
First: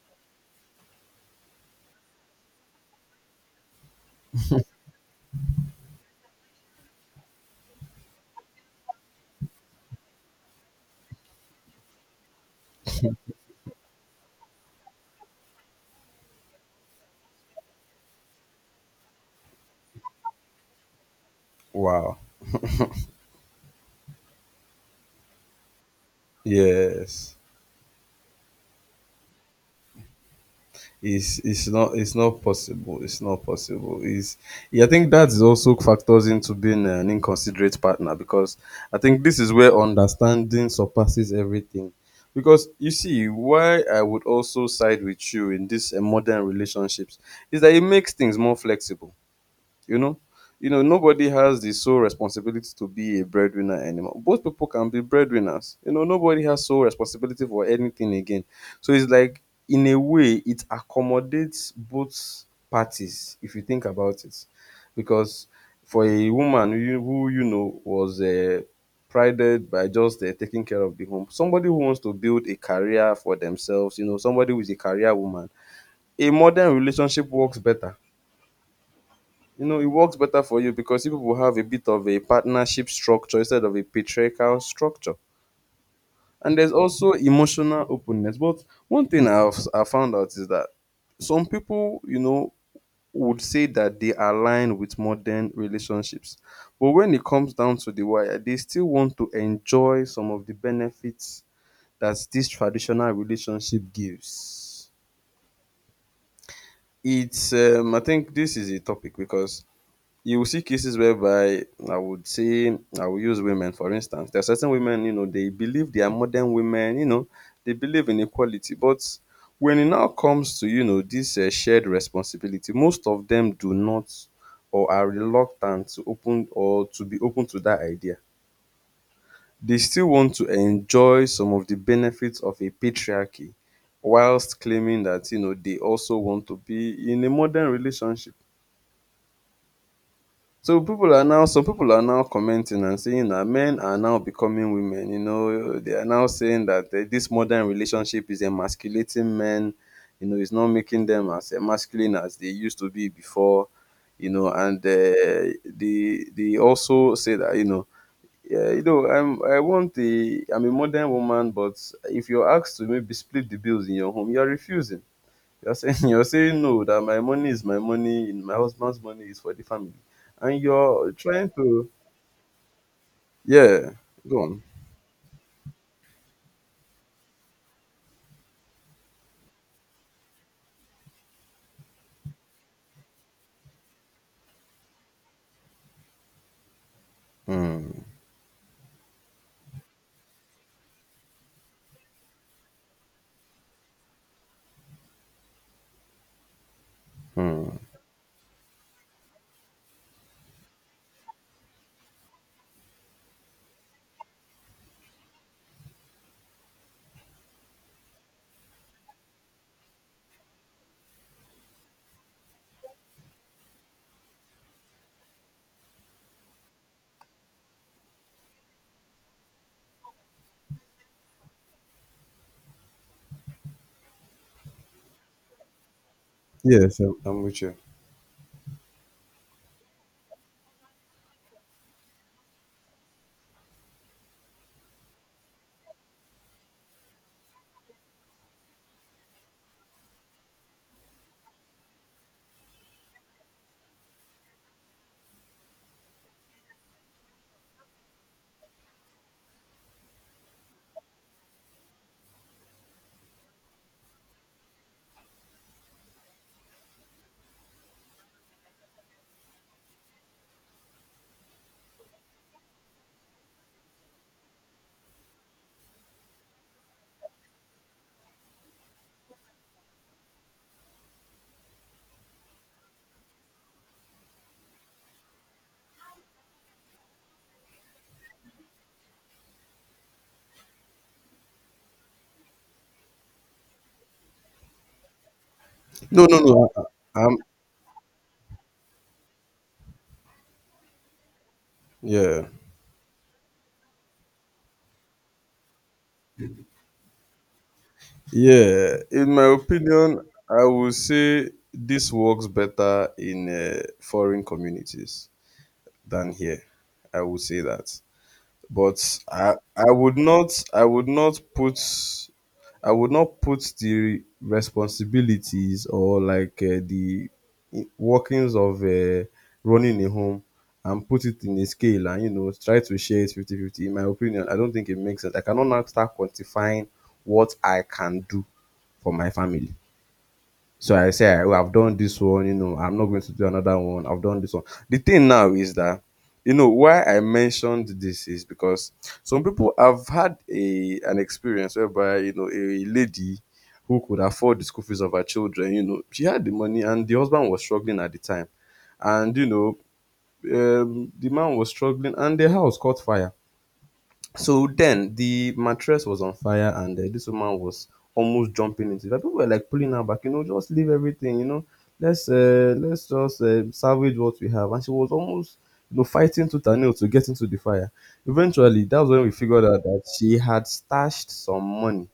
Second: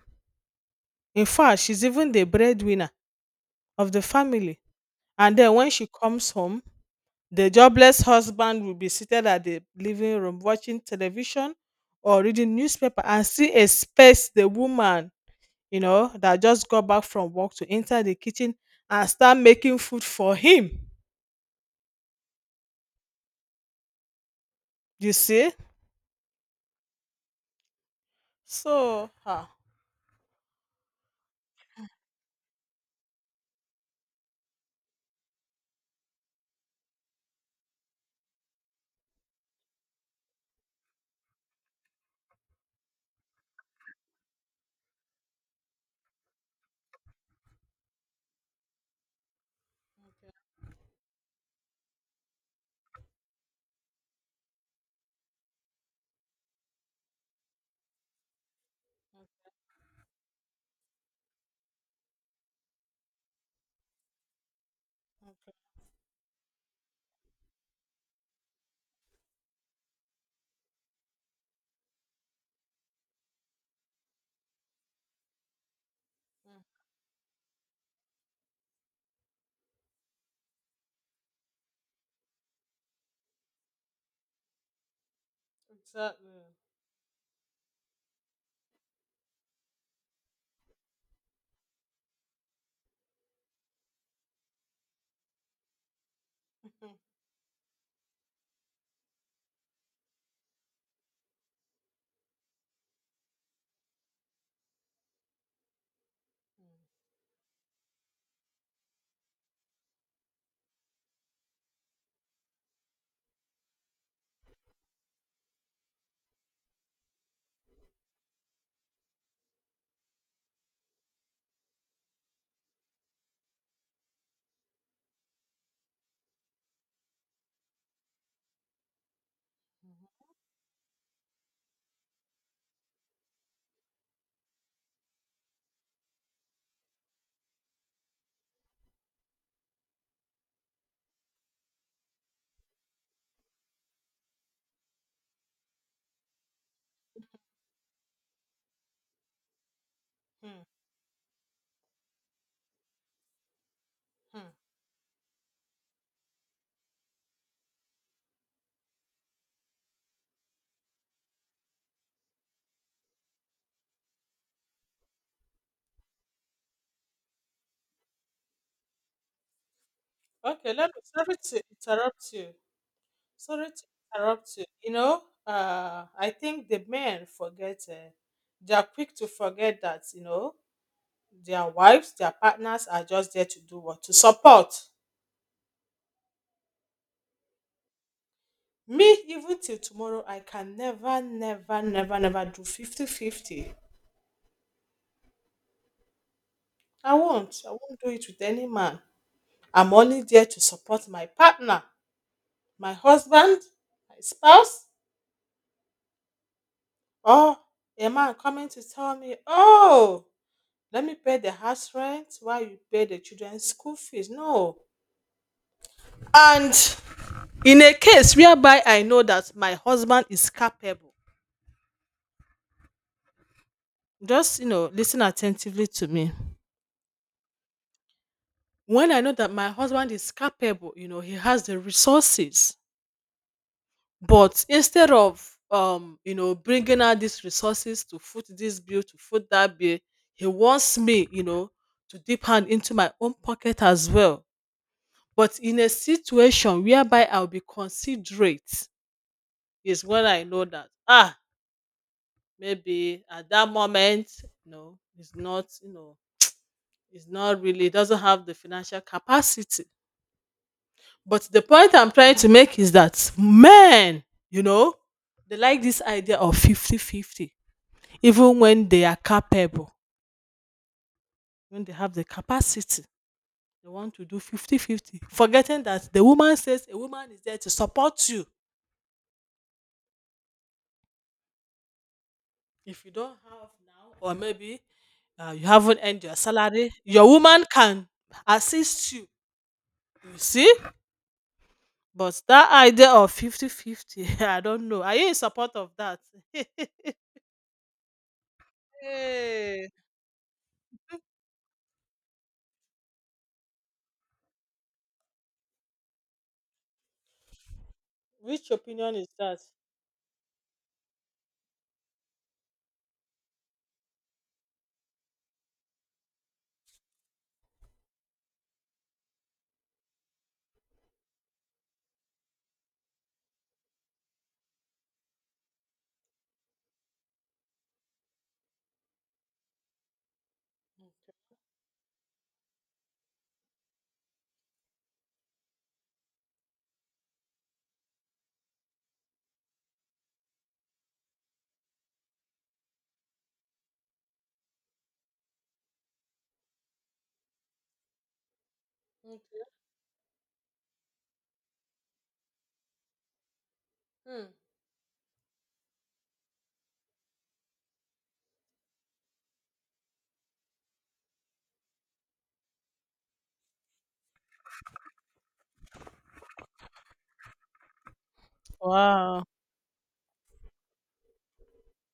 In fact, she's even the breadwinner of the family. And then when she comes home, the jobless husband will be seated at the living room watching television or reading newspaper and see a space, the woman, you know, that just got back from work to enter the kitchen and start making food for him.
Wow.
You see?
Yes.
So, ah,
it's it's not it's not possible. It's not possible. Is I think that is also factors into being an inconsiderate partner because I think this is where understanding surpasses everything. Because you see, why I would also side with you in this uh, modern relationships is that it makes things more flexible. you know you know Nobody has the sole responsibility to be a breadwinner anymore. Both people can be breadwinners. You know nobody has sole responsibility for anything again. So it's like, in a way, it accommodates both parties if you think about it, because for a woman who you, who, you know was uh, prided by just uh, taking care of the home, somebody who wants to build a career for themselves, you know somebody who is a career woman, a
mm,
modern relationship works better. You know it works better for you because you people have a bit of a partnership structure instead of a patriarchal structure.
exactly.
And there's also emotional openness. But one thing I've I found out is that some people, you know would say that they align with modern relationships, but when it comes down to the wire, they still want to enjoy some of the benefits that this traditional relationship gives. It's um, I think this is a topic because you will see cases whereby I would say I will use women for instance. There are certain women, you know, they believe they are modern women, you know, they believe in equality. But when it now comes to, you know, this uh, shared responsibility, most of them do not or are reluctant to open or to be open to that idea. They still want to enjoy some of the benefits of a patriarchy whilst claiming that, you know, they also want to be in a modern relationship. So people are now Some people are now commenting and saying that men are now becoming women. You know they are now saying that uh, this modern relationship is emasculating men. You know
Hmm,
it's
hmm,
not making them as masculine as they used to be before. You know
hmm.
and uh, they they also say that, you know yeah, you know i'm i want the i i'm a modern woman. But if you're asked to maybe split the bills in your home, you're refusing. You're saying you're saying no, that my money is my money and my husband's money is for the family. And
Okay, let me,
you're
sorry
trying
to
to
interrupt you. Sorry to
yeah, go
interrupt
on.
you. You know, uh, I think the men forget, uh, they are quick to forget that, you know, their wives, their partners are just there to do what? To support.
Hmm.
Me, even till tomorrow, I can never, never, never, never do fifty-fifty. I won't. I
Hmm.
won't do it with any man. I'm only there to support my partner, my husband, my spouse, or a man coming to tell me, oh, let me pay the house rent while you pay the children's school fees. No. And in a case whereby I know that my husband is capable, just, you know, listen attentively to me.
Yes, I'm, I'm with you.
When I know that my husband is capable, you know, he has the resources, but instead of, um, you know, bringing out these resources to foot this bill, to foot that bill, he wants me, you know, to dip hand into my own pocket as well. But in a situation whereby I'll be considerate is when I know that ah maybe at that moment you know it's not you know it's not really doesn't have the financial capacity. But the point I'm trying to make is that men, you know, they like this idea of fifty fifty, even when they are capable, when they have the capacity, they want to do fifty fifty, forgetting that the woman says a woman is there to support you. If you don't have now, or maybe uh, you haven't earned
No,
your
no, no. I,
salary,
I-
your
I'm
woman can assist you. You see? But
yeah,
that idea of fifty fifty. I don't know. Are you in support of that?
yeah. In my
Hey,
opinion, I would say this works better in uh, foreign communities than here. I would say that,
which
but
opinion is
I
that?
I would not I would not put I would not put the responsibilities or like uh, the workings of uh, running a home and put it in a scale and you know try to share it fifty fifty. In my opinion, I don't think it makes sense. I cannot now start quantifying what I can do for my family. So I say, well, I've done this one, you know, I'm not going to do another one. I've done this one. The thing now is that, you know, why I mentioned this is because some people have had a an experience whereby, you know, a lady who could afford the school fees of her children, you know, she had the money and the husband was struggling at the time.
Okay.
And, you
Okay.
know, um, the man was struggling and the house caught fire,
Hmm.
so then the mattress was on fire, and uh, this woman was almost jumping into it. Like, people were like pulling her back, you know, just leave everything, you know, let's uh, let's just uh, salvage what we have. And she was almost, you know, fighting tooth and nail to get into the fire. Eventually, that's when we
Wow.
figured out that she had stashed some money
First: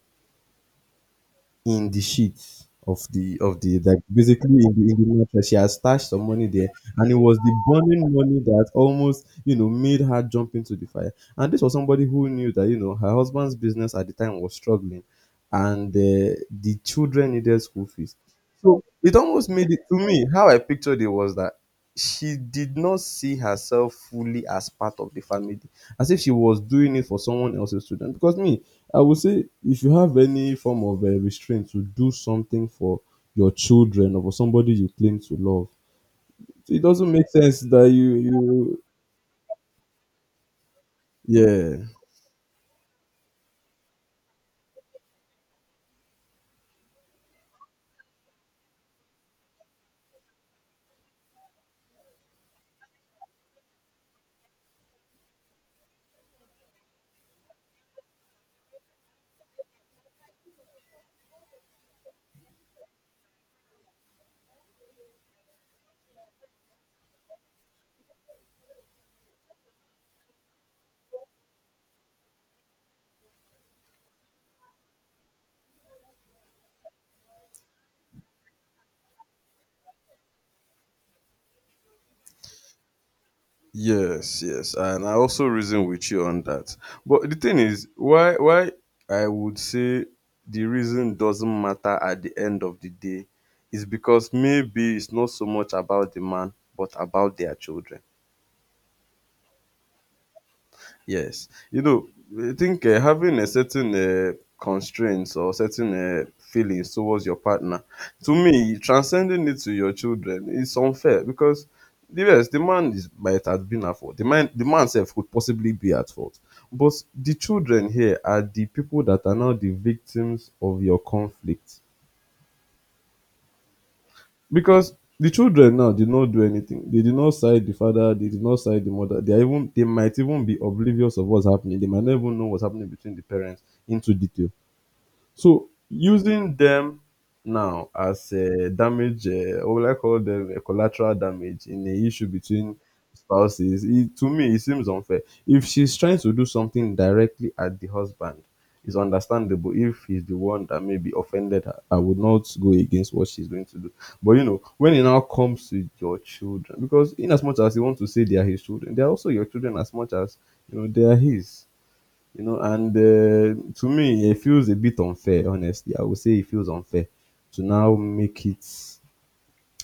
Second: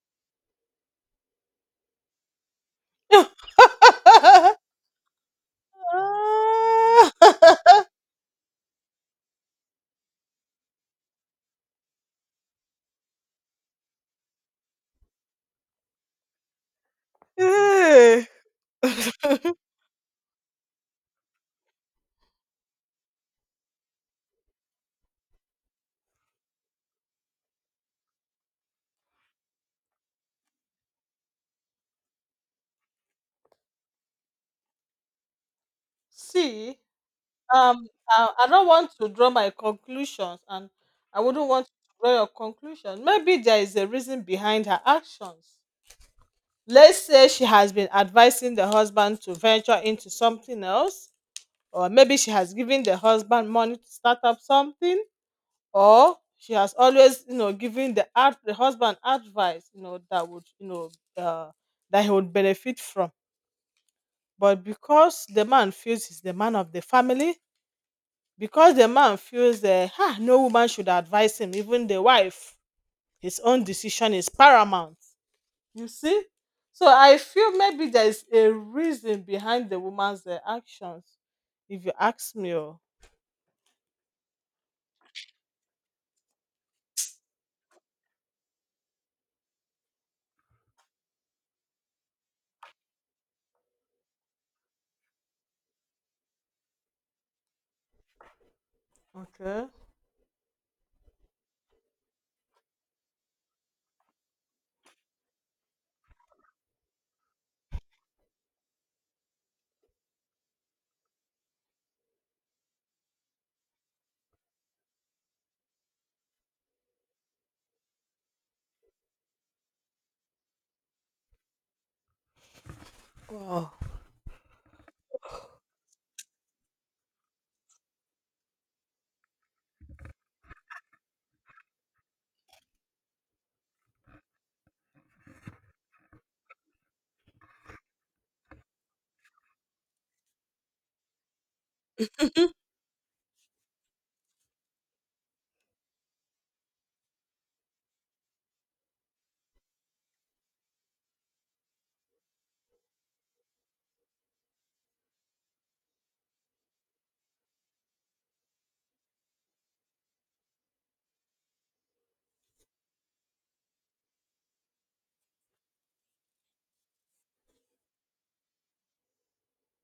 in the sheets of the of the like, basically in the, in the mattress. She has stashed some money there, and
Ah!
it was the burning money that almost you know made her jump into the fire. And this was somebody who knew that you know her husband's business at the time was struggling, and uh, the children needed school fees.
Eh.
So it almost made it, to me how I pictured it was that she did not see herself fully as part of the family, as if she was doing it for someone else's children. Because me, I would say if you have any form of uh, restraint to do something for your children or for somebody you claim to love,
See,
it doesn't make sense
um,
that you
I, I don't
you
want to draw my conclusions, and I wouldn't want to
yeah.
draw your conclusion. Maybe there is a reason behind her actions. Let's say she has been advising the husband to venture into something else, or maybe she has given the husband money to start up something, or she has always, you know, given the ad- the husband advice, you know, that would, you know, uh, that he would benefit from. But because the man feels he's the man of the family, because the man feels that ah, no woman should advise him, even the wife, his own decision is paramount. You see? So I feel maybe there is a reason behind the woman's uh, actions, if you ask me. Oh.
Yes, yes, and I also reason with you on that. But the thing is, why why I would say the reason doesn't matter at the end of the day is because maybe it's not so much about the man, but about their children.
Okay.
Yes, you know, I think uh, having a certain uh, constraints or certain uh, feelings towards your partner, to me, transcending it to your children is unfair because the yes, the man is might have been at fault. The man, the man self could possibly be at fault, but the children here are the people that are now the victims of your conflict
Wow.
because the children now did not do anything. They did not side the father. They did not side the mother. They are even they might even be oblivious of what's happening. They might not even know what's happening between the parents into detail. So using them now as a damage, uh, what will I call them, a collateral damage in the issue between spouses, it, to me, it seems unfair. If she's trying to do something directly at the husband, it's understandable if he's the one that maybe offended her. I would not go against what she's going to do. But you know, when it now comes to your children, because in as much as you want to say they are his children, they are also your children as much as you know they are his. You know and uh, To me, it feels a bit unfair. Honestly, I would say it feels unfair to now make it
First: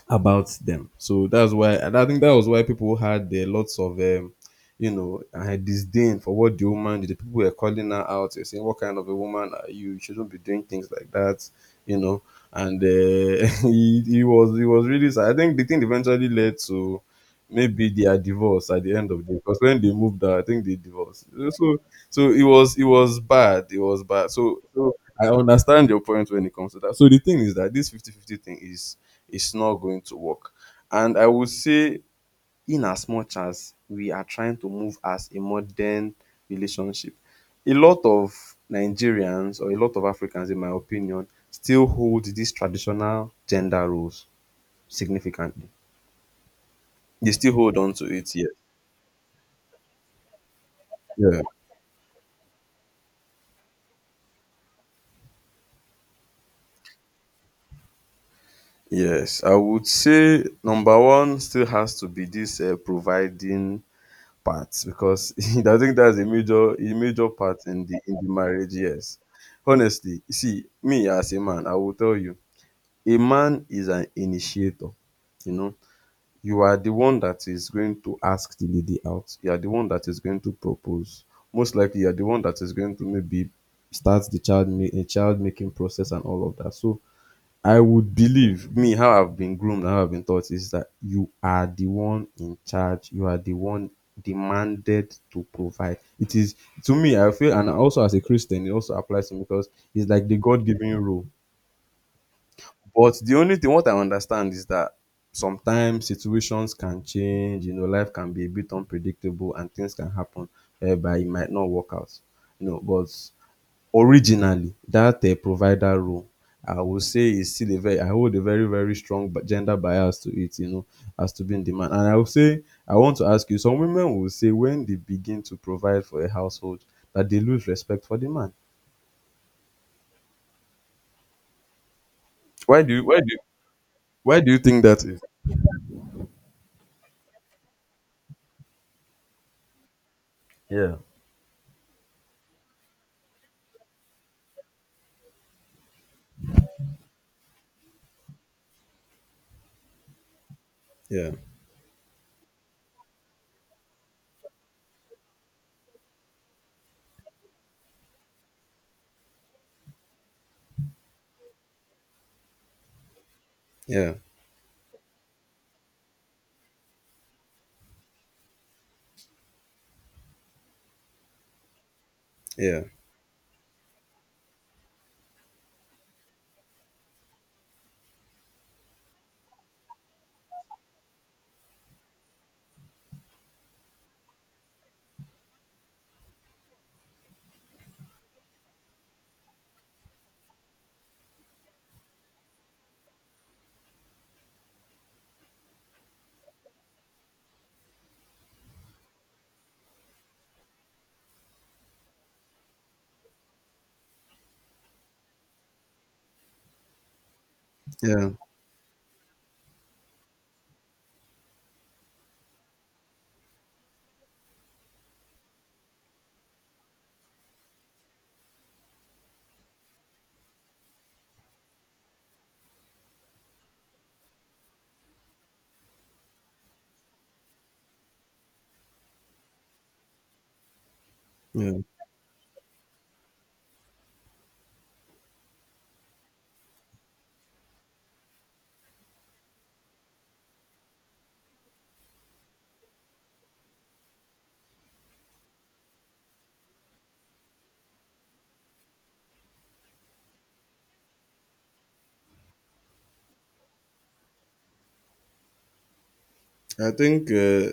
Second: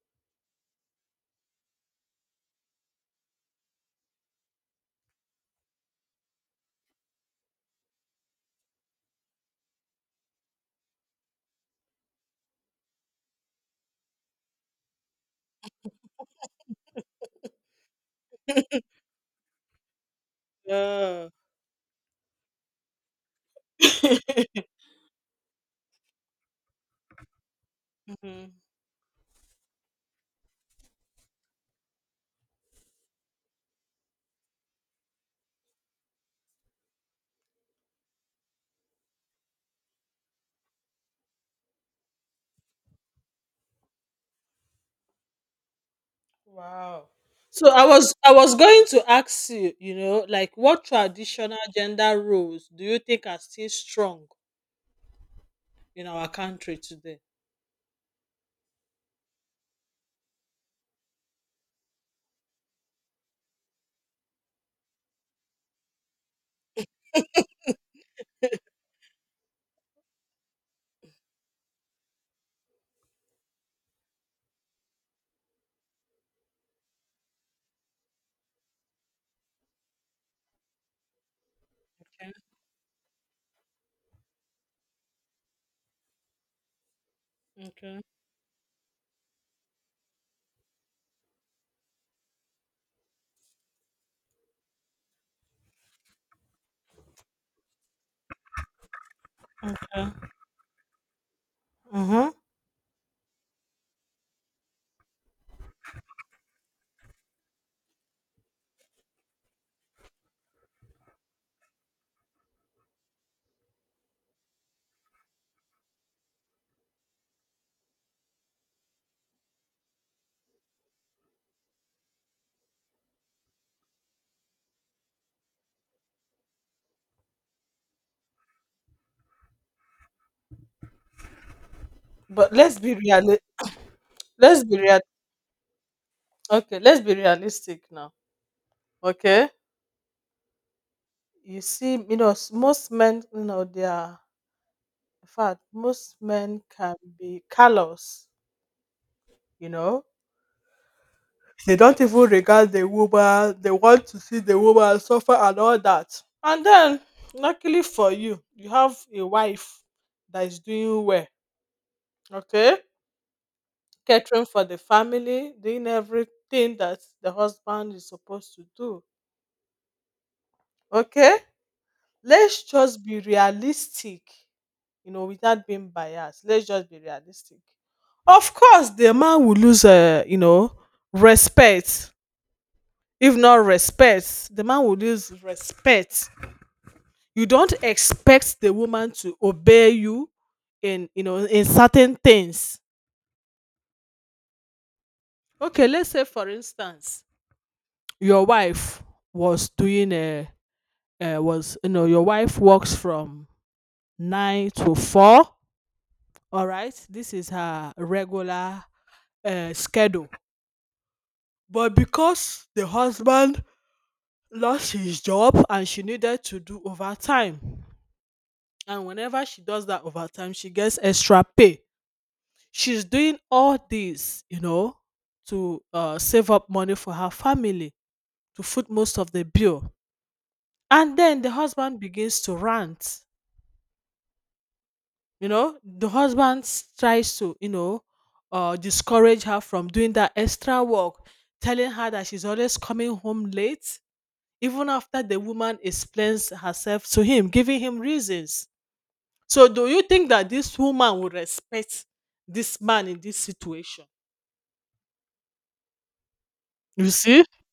about them. So that's why, and I think that was why people had uh, lots of, um, you know, uh, disdain for what the woman did. The people were calling her out, they saying, "What kind of a woman are you? You shouldn't be doing things like that," you know. And uh, he, he was he was really sad. I think the thing eventually led to maybe their divorce at the end of the day, because when they moved out, I think they divorced.
Yeah.
So so it was it was bad. It was bad. So so I understand your point when it comes to that. So the thing is that this fifty fifty thing is it's not going to work. And I would say, in as much as we are trying to move as a modern relationship, a lot of Nigerians or a lot of Africans, in my opinion, still hold these traditional gender roles significantly.
Wow.
They still
So
hold
I
on to
was I
it, yes.
was going to ask you, you know, like what
Yeah.
traditional gender roles do you think are still strong in our country today?
Yes, I would say number one still has to be this uh, providing part because I think that's a major a major part in the in the marriage. Yes, honestly, you see, me as a man, I will tell you, a man is an initiator. You know, you are the one that is going to ask the lady out. You are the one that is going to propose. Most likely, you are the
Okay.
one that is going to maybe start the child ma- eh, child making process and all of that. So I
Okay.
would believe me how I've been groomed and how I've been taught is that you are the one in charge. You are the one demanded to provide. It is to me, I feel, and also as a Christian, it also applies to me because it's
Yeah.
like the God given rule.
Mm-hmm.
But the only thing what I understand is that sometimes situations can change, you know, life can be a bit unpredictable and things can happen whereby it might not work out. You know, but originally that um provider role I would say is still a very I hold a very very strong bi- gender bias to it, you know, as to being the man. And I would say I want to ask you, some women will say when they begin to provide for a household that they lose respect for the man.
But let's
Why do
be
you why do you,
real.
why do you
Let's be
think
real.
that is?
Okay, let's be realistic now. Okay,
Yeah,
you see, you know, s- most men, you know, they are. In fact, most men can be callous. You know,
yeah,
They don't even regard the woman. They want to see the woman suffer and all that. And then, luckily for you, you have a wife that is doing well. Okay,
yeah,
catering for the family, doing everything that the husband is supposed to do. Okay, let's
yeah,
just be realistic. You know, without being biased, let's just be realistic. Of course, the man will lose, uh, you know, respect. If not respect, the man would use respect. You don't expect the woman to obey you in, you know in certain things. Okay, let's say, for instance, your wife was doing a, uh was, you know your wife works from nine to four. All right, this is her
yeah,
regular uh, schedule, but because the husband lost his job, and she needed to do overtime. And whenever she does that overtime, she gets extra pay. She's doing all this, you know, to uh, save up money for her family, to foot most of the bill. And then the
yeah.
husband begins to rant. You know, the husband s- tries to, you know, uh, discourage her from doing that extra work, telling her that she's always coming home late, even after the woman explains herself to him, giving him reasons. So do you think that this woman will respect this man in this situation?
I
You
think
see?
uh,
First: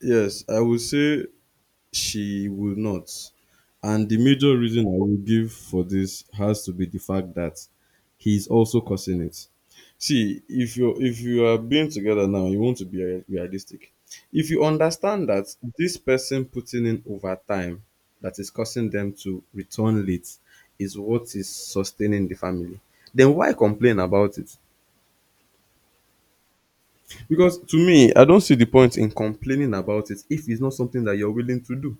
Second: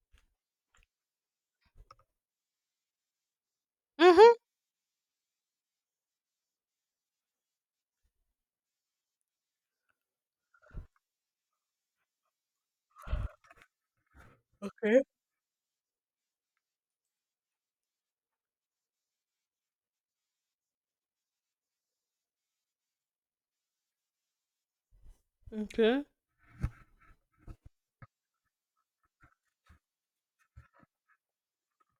yes, I would say she will not. And the
Mm-hmm.
major reason I will give for this has to be the fact that he's also causing it. See, if you if you are being together now, you want to be rea- realistic. If you
Okay.
understand that this person putting in overtime that is causing them to return late is what is sustaining the family, then why complain about it?
Okay.
Because to me, I don't see the point in complaining about it if it's not something that you're willing to do.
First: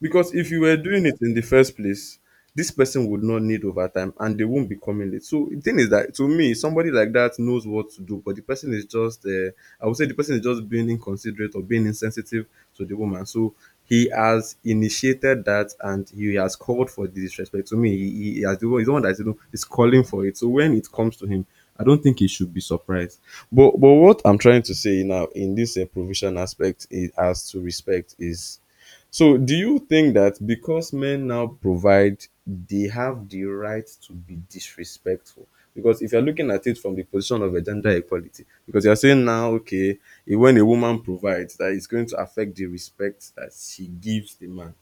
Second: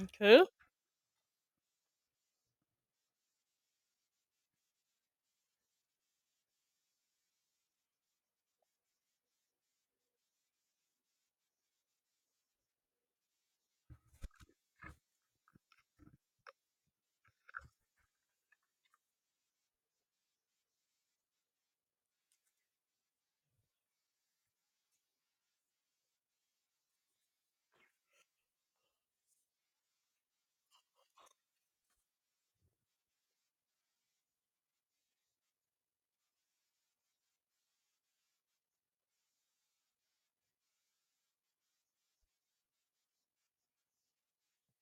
Because
Okay.
if you were doing it in the first place, this person would not need overtime and they won't be coming late. So the thing is that to me, somebody like that knows what to do, but the person is just, uh, I would say the person is just being inconsiderate or being insensitive to the woman. So he has initiated that and he has called for the disrespect. To me, he, he has the one, he's the one that is, you know, is calling for it. So when it comes to him, I don't think he should be surprised. But but what I'm trying to say now in this uh, provision aspect is, as to respect is so, do you think that because men now provide, they have the right to be disrespectful? Because if you're looking at it from the position of a gender equality, because you're saying now, okay, eh, when a woman provides, that is going to affect the respect that she gives the man.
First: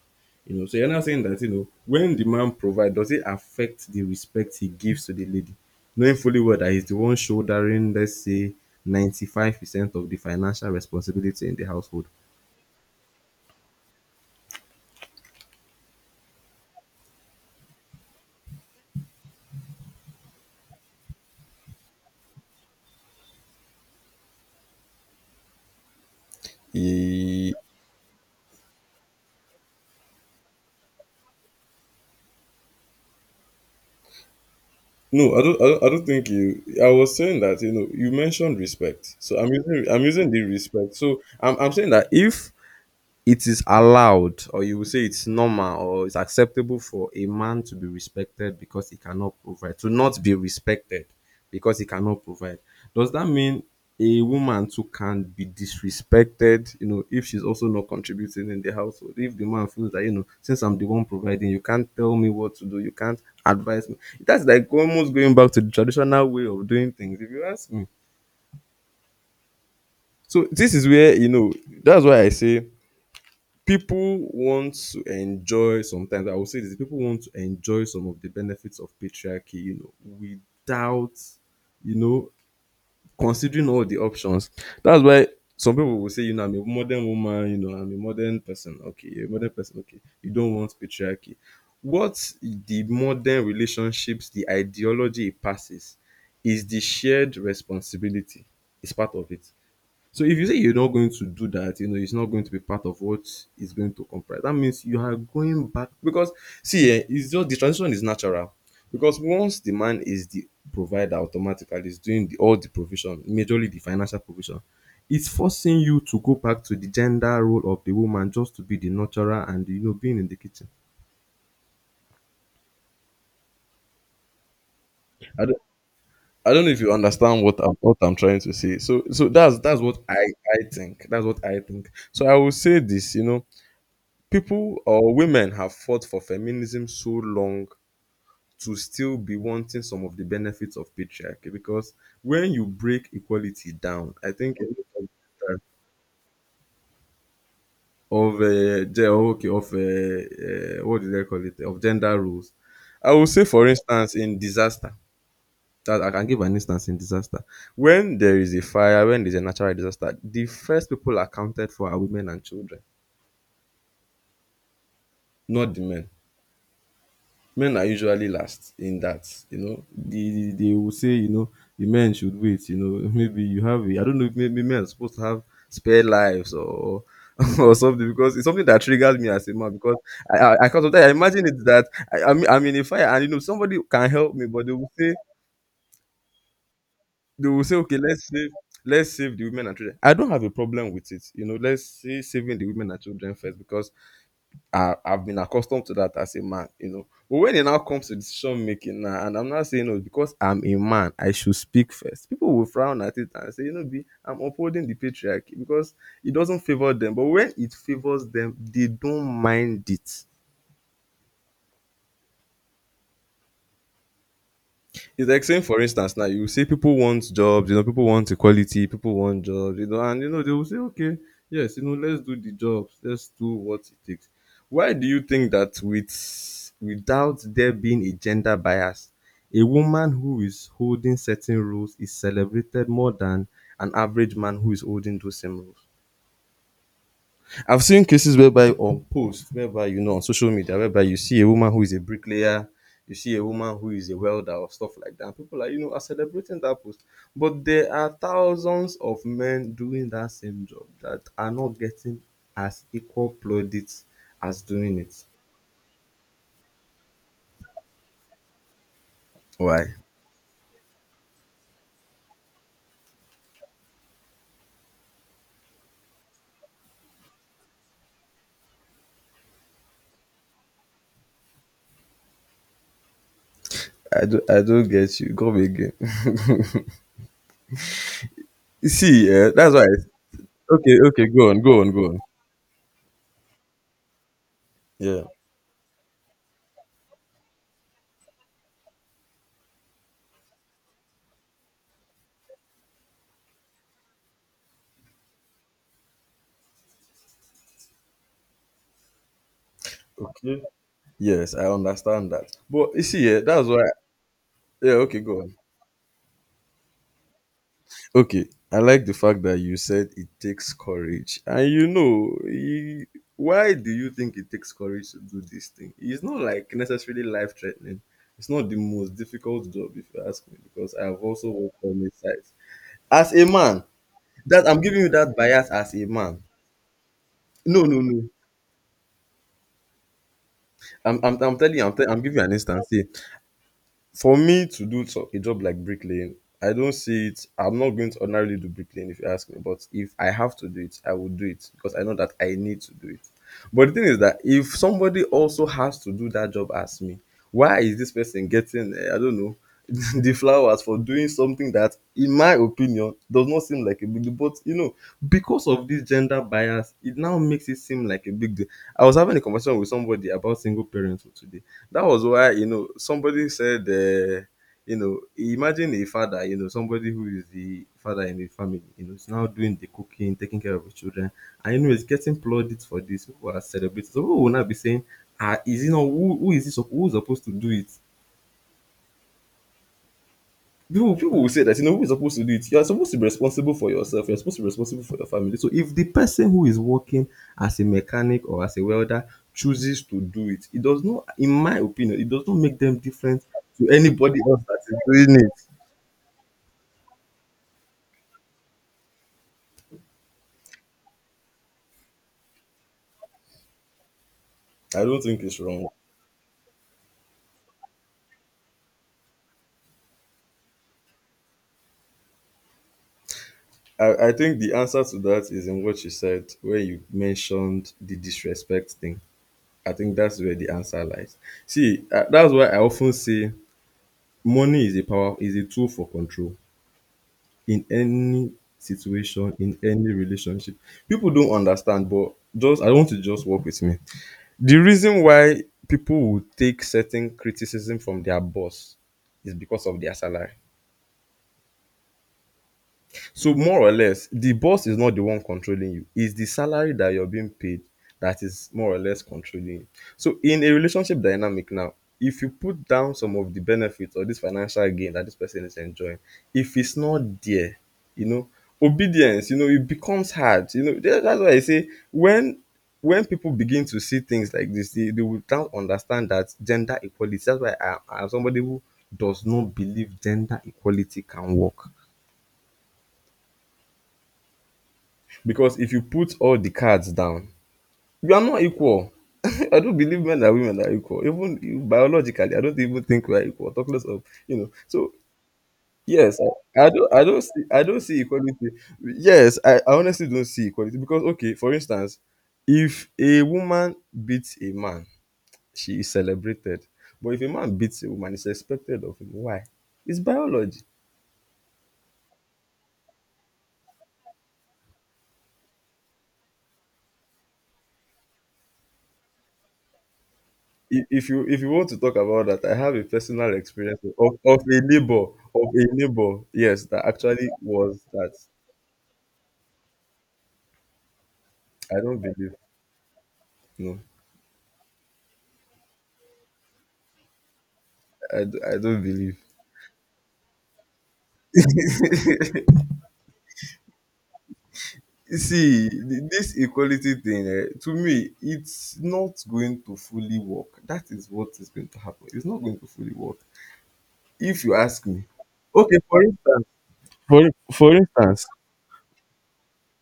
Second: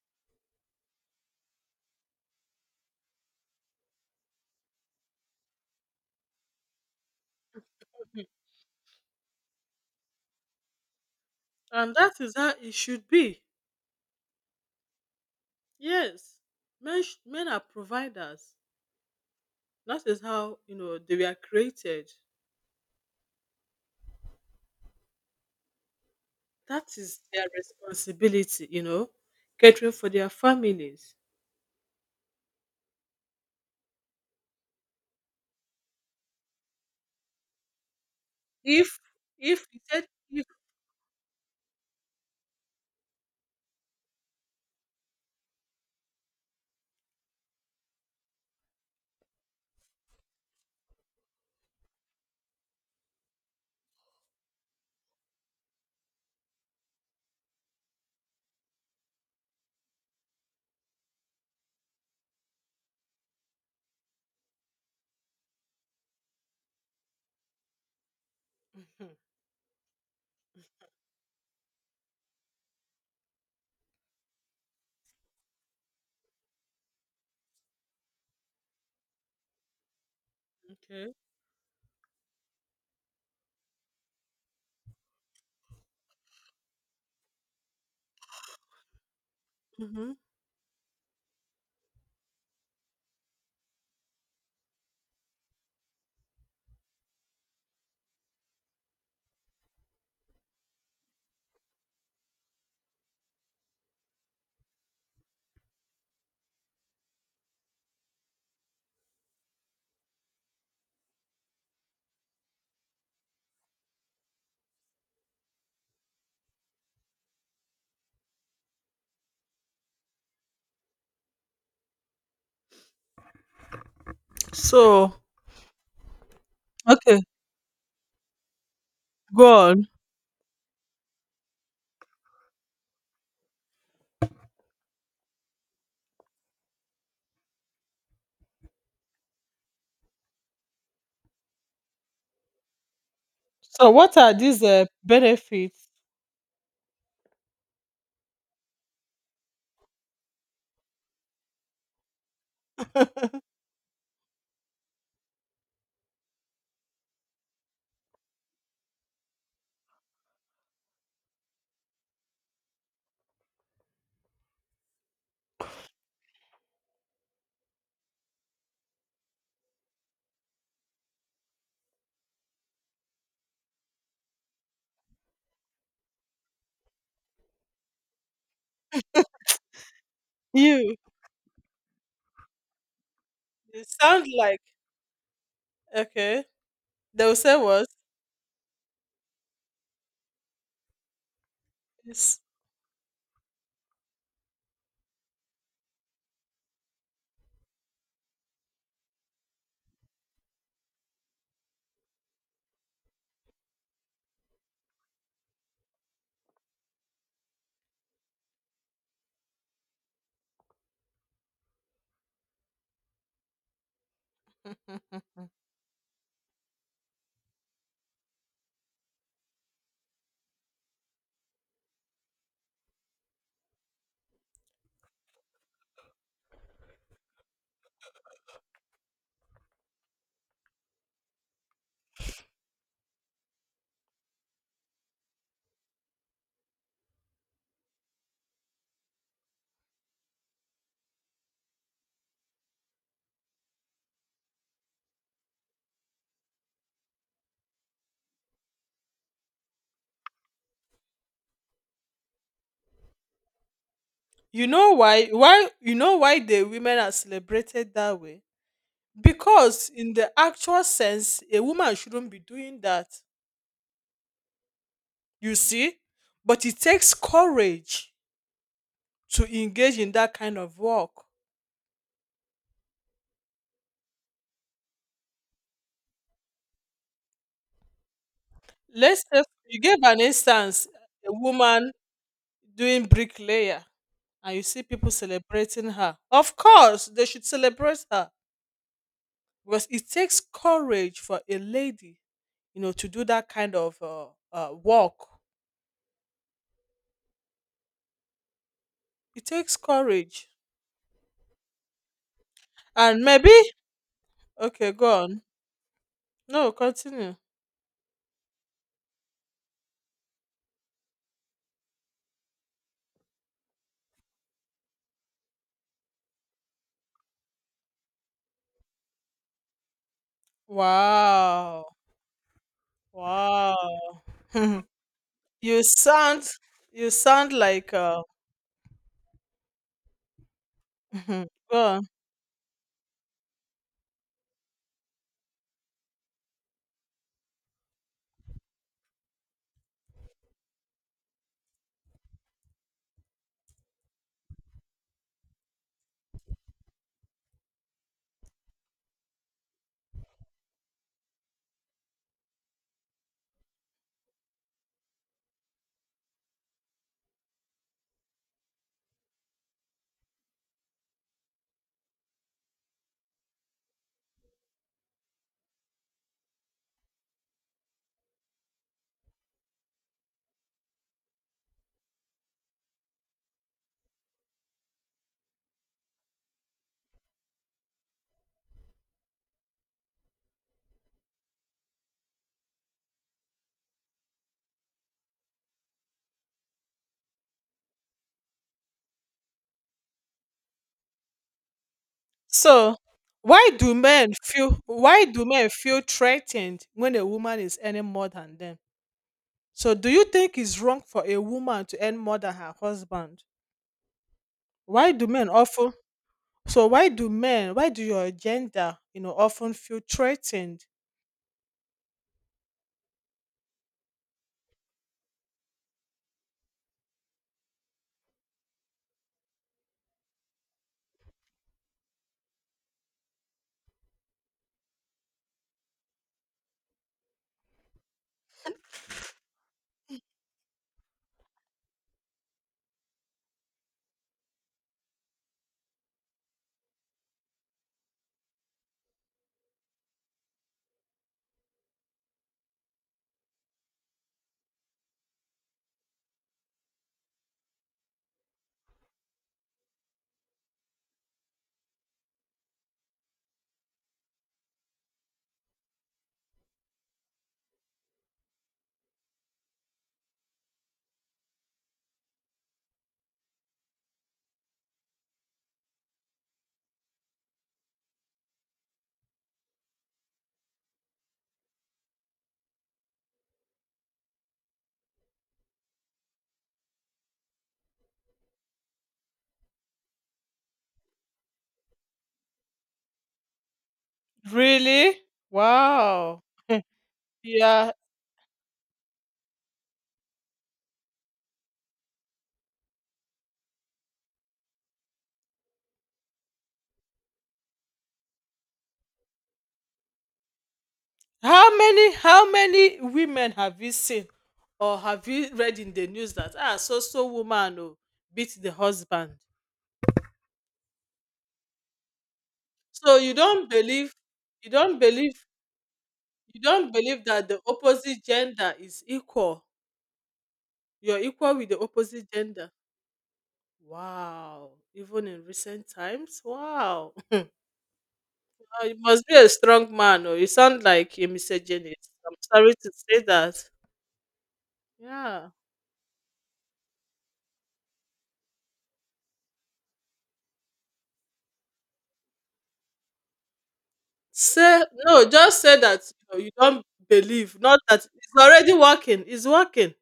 You know, so you're not saying that, you know, when the man provides, does it affect the respect he gives to the lady? Knowing fully well that he's the one shouldering, let's
Mhm.
say, ninety-five percent of the financial responsibility in the
And
household.
that is how it should be. Yes. Men, sh- men are providers. That is how, you know, they were created. That is their
Eh,
responsibility, you know, catering for their families.
no, I don't, I don't. I don't think you. I was saying that you know you mentioned
If,
respect, so I'm
if, you
using I'm
said
using the
if.
respect. So I'm I'm saying that if it is allowed or you will say it's normal or it's acceptable for a man to be respected because he cannot provide, to not be respected because he cannot provide. Does that mean a woman too can be disrespected, you know, if she's also not contributing in the household? If the man feels that, you know, since I'm the one providing, you can't tell me what to do, you can't advise me. That's like almost going back to the traditional way of doing things, if you ask me.
Mhm.
So this is where, you know, that's why I say people want to enjoy sometimes I will say this people want to enjoy some of the benefits of patriarchy you know without
Okay.
you know considering all the options that's why some people will say you know I'm a modern woman you know I'm a modern person okay you're a modern person okay
Hmm.
you don't want patriarchy what the modern relationships the ideology it passes is the shared responsibility it's part of it so if you say you're not going to do that, you know, it's not going to be part of what is going to comprise. That means you are going back because see, eh, it's just the transition is natural. Because once the man is the provider automatically is doing the, all the provision, majorly the financial provision, it's forcing you to go back to the gender role of the woman just to be the nurturer and you know being in the kitchen.
So
I don't, I don't know if you
okay,
understand what I'm what I'm trying to say. So so
go
that's that's
on.
what I I think. That's what I think. So I will say this, you know, people or women have fought for feminism so long to still be wanting some of the benefits of patriarchy because when you break equality
So
down,
what
I
are
think
these
a
uh,
lot of
benefits?
of uh, ge- okay of uh, uh, what did I call it of gender roles. I will say, for instance, in disaster. That I can give an instance in disaster. When there is a fire, when there's a natural disaster, the first people are counted for are women and children, not the men. Men are usually last in that you know they, they they will say you know the men should wait you know maybe you have a, I don't know if maybe men are supposed to have spare lives or or something because it's something that triggers me as a man because i i, I can
You
sometimes I imagine it that I, I'm, I'm in a fire and you know somebody
It
can
sounds
help me
like
but they will say
okay. They'll
they
say
will say
what?
okay let's save let's save the women and children I don't have a problem with it you know let's say
Yes.
saving the women and children first because I, I've been accustomed to that as a man, you know. But when it now comes to decision making now, and I'm not saying no because I'm a man, I should speak first. People will frown at it and say, you know, B, I'm upholding the patriarchy because it doesn't favor them. But when it favors them, they don't mind it. It's like saying, for instance, now you see people want jobs, you know, people want equality, people want jobs, you know, and you know, they will say, okay, yes, you know, let's do the jobs, let's do what it takes. Why do you think that with without there being a gender bias, a woman who is holding certain roles is celebrated more than an average man who is holding those same roles? I've seen cases whereby on posts, whereby you know on social media, whereby you see a woman who is a bricklayer, you see a woman who is a welder or stuff like that. And people are you know are celebrating that post, but there are thousands of men doing that same job that are not getting as equal plaudits as
You know
doing it.
why? Why you know why the women are celebrated that way? Because
Why?
in the actual sense, a woman shouldn't be doing that. You see, but it takes courage to engage in that kind of work.
I do I don't get you. Come again. You
Let's
see,
say
yeah, that's
you
why.
gave
I-
an instance,
Okay, okay,
a
go on, go on,
woman
go on.
doing bricklayer, and you see people
Yeah.
celebrating her. Of course, they should celebrate her because it takes courage for a lady, you know to do that kind of uh, uh, work. It takes courage.
Okay. Yes, I understand that. But you
And
see, yeah,
maybe,
that's why.
okay,
Yeah,
go
okay, go
on.
on.
No, continue.
Okay, I like the fact that you said it takes courage. And you know, e- why do you think it takes courage to do this thing? It's not like necessarily life threatening. It's not the most difficult job, if you ask me, because I have also worked
Wow.
on this site. As a man,
Wow.
that I'm giving you that bias
you
as a man.
sound you sound
No,
like
no, no.
uh,
I'm, I'm, I'm telling you,
go
I'm,
on.
tell, I'm giving you an instance. Here. For me to do so- a job like bricklaying, I don't see it. I'm not going to ordinarily do bricklaying if you ask me, but if I have to do it, I will do it because I know that I need to do it. But the thing is that if somebody also has to do that job as me, why is this person getting, uh, I don't know, the flowers for doing something that, in my opinion, does not seem like a big deal? But, you know, because of this gender bias, it now makes it seem like a big deal. I was having a conversation with somebody about single parenthood today, that was why, you know, somebody said, uh, you know, imagine a father, you know, somebody who is the father in the family, you know, is now doing the cooking, taking care of the children, and you know, is getting plaudits for this. People are celebrating. So people will not be saying, ah, is it not who, who is this? Who's supposed to do it? people people will say that, you know, who is supposed to do it? You are supposed to be responsible for yourself, you're supposed to be responsible for your family. So if the person who is working as a mechanic or as a welder chooses to do it, it does not, in my opinion, it does not make
So
them different
why
to
do men
anybody else that
feel,
is
why
doing
do
it.
men feel threatened when a woman is earning more than them? So do you think it's wrong for a woman to earn more than her husband?
I
Why
don't
do
think
men
it's wrong.
often, so why do men why do your gender, you know, often feel threatened?
I i think the answer to that is in what you said when you mentioned the disrespect thing. I think that's where the answer lies. See, uh, that's why I often say money is a power, is a tool for control in any situation, in any relationship. People don't understand, but just I want to just work with me. The reason why people will take certain criticism from their boss is because of their salary. So more or less, the boss is not the one controlling you. It's the salary that you're being paid that is more or less controlling you. So in a relationship dynamic now, if you put down some of the benefits or this financial gain that this person is enjoying, if it's not there, you know, obedience, you know, it becomes hard. You know, tha- that's why I say when when people begin to see things like this, they, they will now understand that gender equality. That's why I, I'm somebody who does not believe gender equality can work. Because if you put all the cards down, you are not equal. I don't believe men and women are equal. Even biologically, I don't even think we are equal. Talk less of you know. So
Really?
yes,
Wow.
I, I don't I don't see I
Yeah.
don't see equality. Yes, I, I honestly don't see equality because, okay, for instance, if a woman beats a man, she is celebrated. But if a man beats a woman, it's expected of him. Why? It's biology.
How many how many women have you seen or have you read in the news that ah so so woman, oh, beat the husband?
if if you if you want to talk about that, I have a
So you
personal
don't
experience
believe
of, of
you
a
don't
neighbor
believe
of a neighbor.
you
Yes,
don't
that
believe
actually
that the
was
opposite
that.
gender is equal. You're equal with the
I don't
opposite
believe.
gender.
No,
Wow. Even in recent times. Wow.
I, d- I
Oh, you
don't
must be
believe.
a strong man, or you sound like a misogynist. I'm sorry to say that. Yeah.
See, th- this equality thing, eh, to me, it's not going to fully work. That is what is going to happen. It's not going to fully work. If you
Say
ask me,
no, just say
okay,
that
for
you, know, you
instance,
don't
for,
believe. Not
for
that it's
instance,
already working. It's working.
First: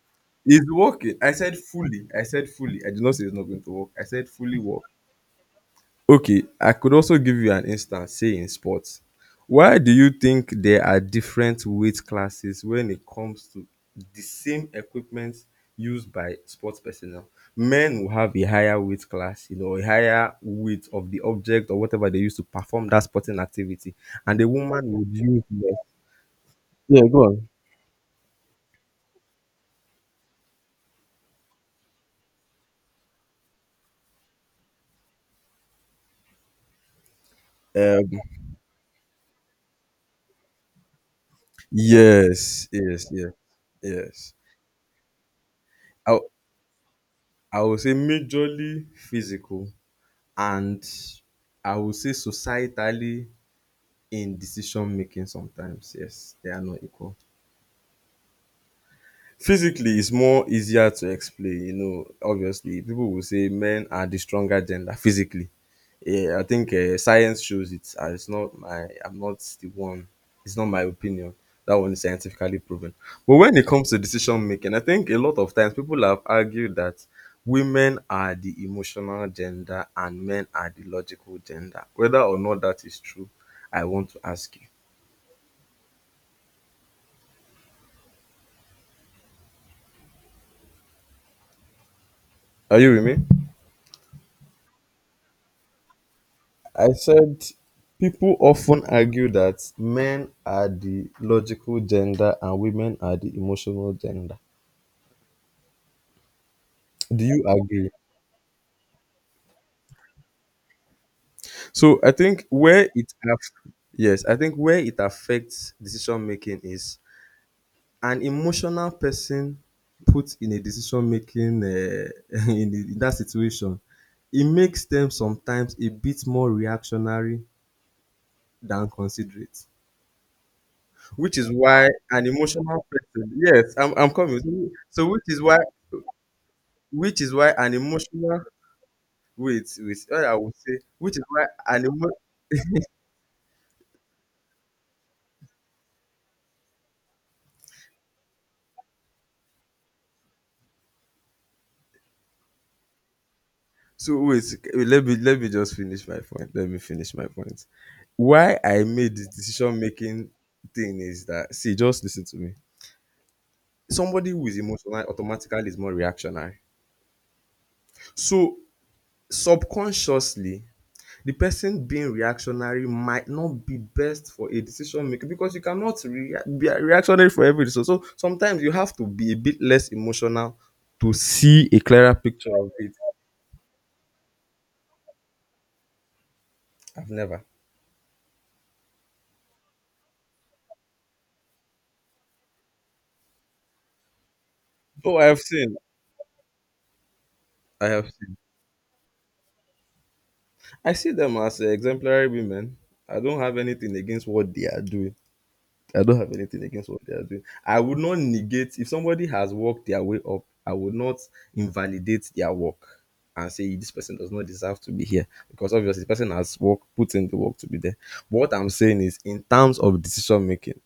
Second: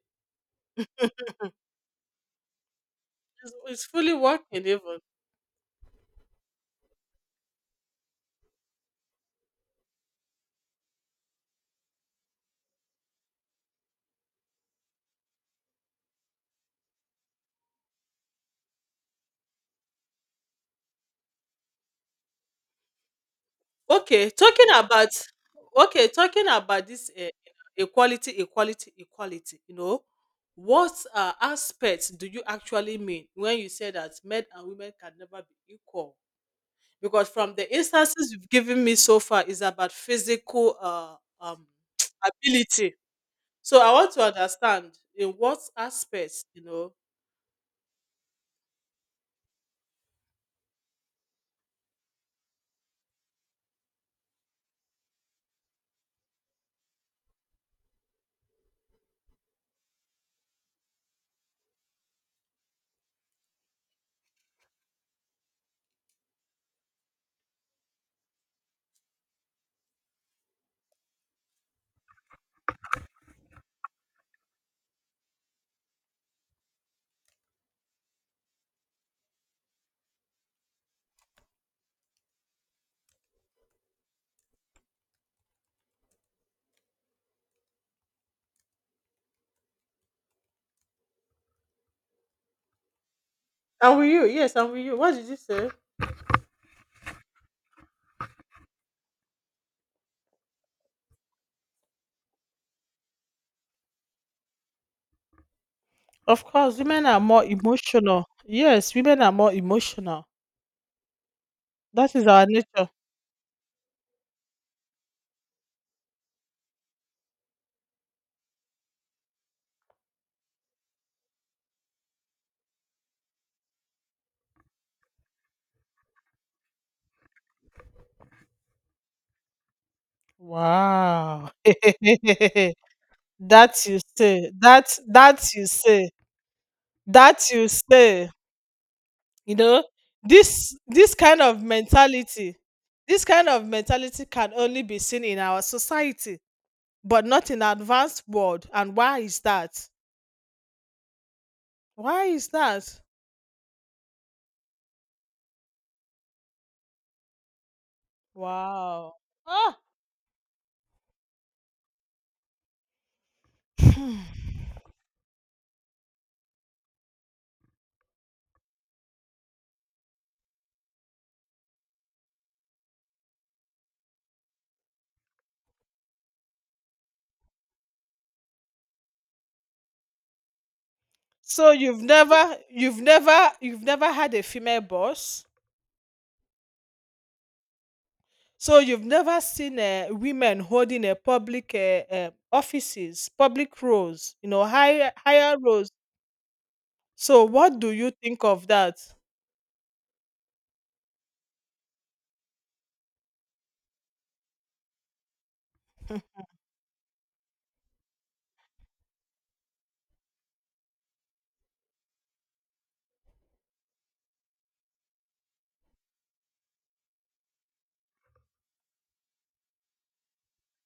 it's working. I said fully. I said fully. I did not say it's not
It's,
going to
it's
work. I
fully
said fully
working,
work.
even.
Okay, I could also give you an instance, say in sports. Why do you think there are different weight classes when it comes to the same equipment used by sports personnel? Men will have a higher weight class, you know, a higher weight of the object or whatever they use to perform that sporting activity,
Okay,
and the
talking
woman
about,
would use less.
okay, talking about
Yeah,
this
go
uh,
on.
equality, equality, equality. You know, what uh, aspects do you actually mean when you say that men and women can never be equal? Because from the
Um,
instances you've given me so far is about physical uh, um,
yes,
ability.
yes, yes,
So I want to
yes.
understand in what
I
aspects, you know.
I would say majorly physical, and I would say societally in decision making sometimes, yes, they are not equal. Physically, it's more easier to explain, you know. Obviously, people will say men are the stronger gender physically. Yeah, I think, uh, science shows it, and it's not my I'm not the one, it's not my opinion. That one is scientifically proven. But when it comes to decision making, I think a lot of times people have argued that women are the emotional gender and men are the logical gender. Whether or not that is true, I want to ask you, are you with me?
And with you, yes, and with you. What did you say?
I said people often argue that men are the logical gender and women are the emotional gender.
Of course, women are
Do you
more
agree?
emotional. Yes, women are more emotional.
So I
That is
think
our
where
nature.
it aff- yes, I think where it affects decision making is an emotional person put in a decision making, uh, in, the- in that situation. It makes them sometimes a bit more reactionary than considerate, which is
Wow.
why an emotional person. Yes,
That
I'm,
you
I'm coming.
say.
So,
That
so which is
that
why
you say.
which is
That
why
you
an
say.
emotional
You
wait,
know,
wait what I would say
this this
Which is
kind
why
of
an emo
mentality, this kind of mentality can only be seen in our society, but not in advanced world. And why is that? Why is that?
so wait, wait, let me let me just finish my point, let me finish my point. Why I made
Wow.
this decision
Ah.
making thing is that, see, just listen to me. Somebody who is emotional automatically is more reactionary. So subconsciously, the person being reactionary might not be best for a decision maker, because you cannot rea- be reactionary for every decision. So sometimes you have to be a bit less emotional to see
So
a
you've
clearer picture
never,
of it.
you've never, you've never had a female boss.
I've never.
So you've never seen uh, women holding a public uh, uh, offices, public roles, you know, higher
Oh, I have
higher
seen.
roles. So what
I
do
have
you
seen.
think of that?
I see them as, uh, exemplary women. I don't have anything against what they are doing. I don't have anything against what they are doing. I would not negate if somebody has worked their way up. I would not invalidate their work and say this person does not deserve to be here, because obviously the person has work put in the work to be there. But what I'm saying is, in terms of decision making,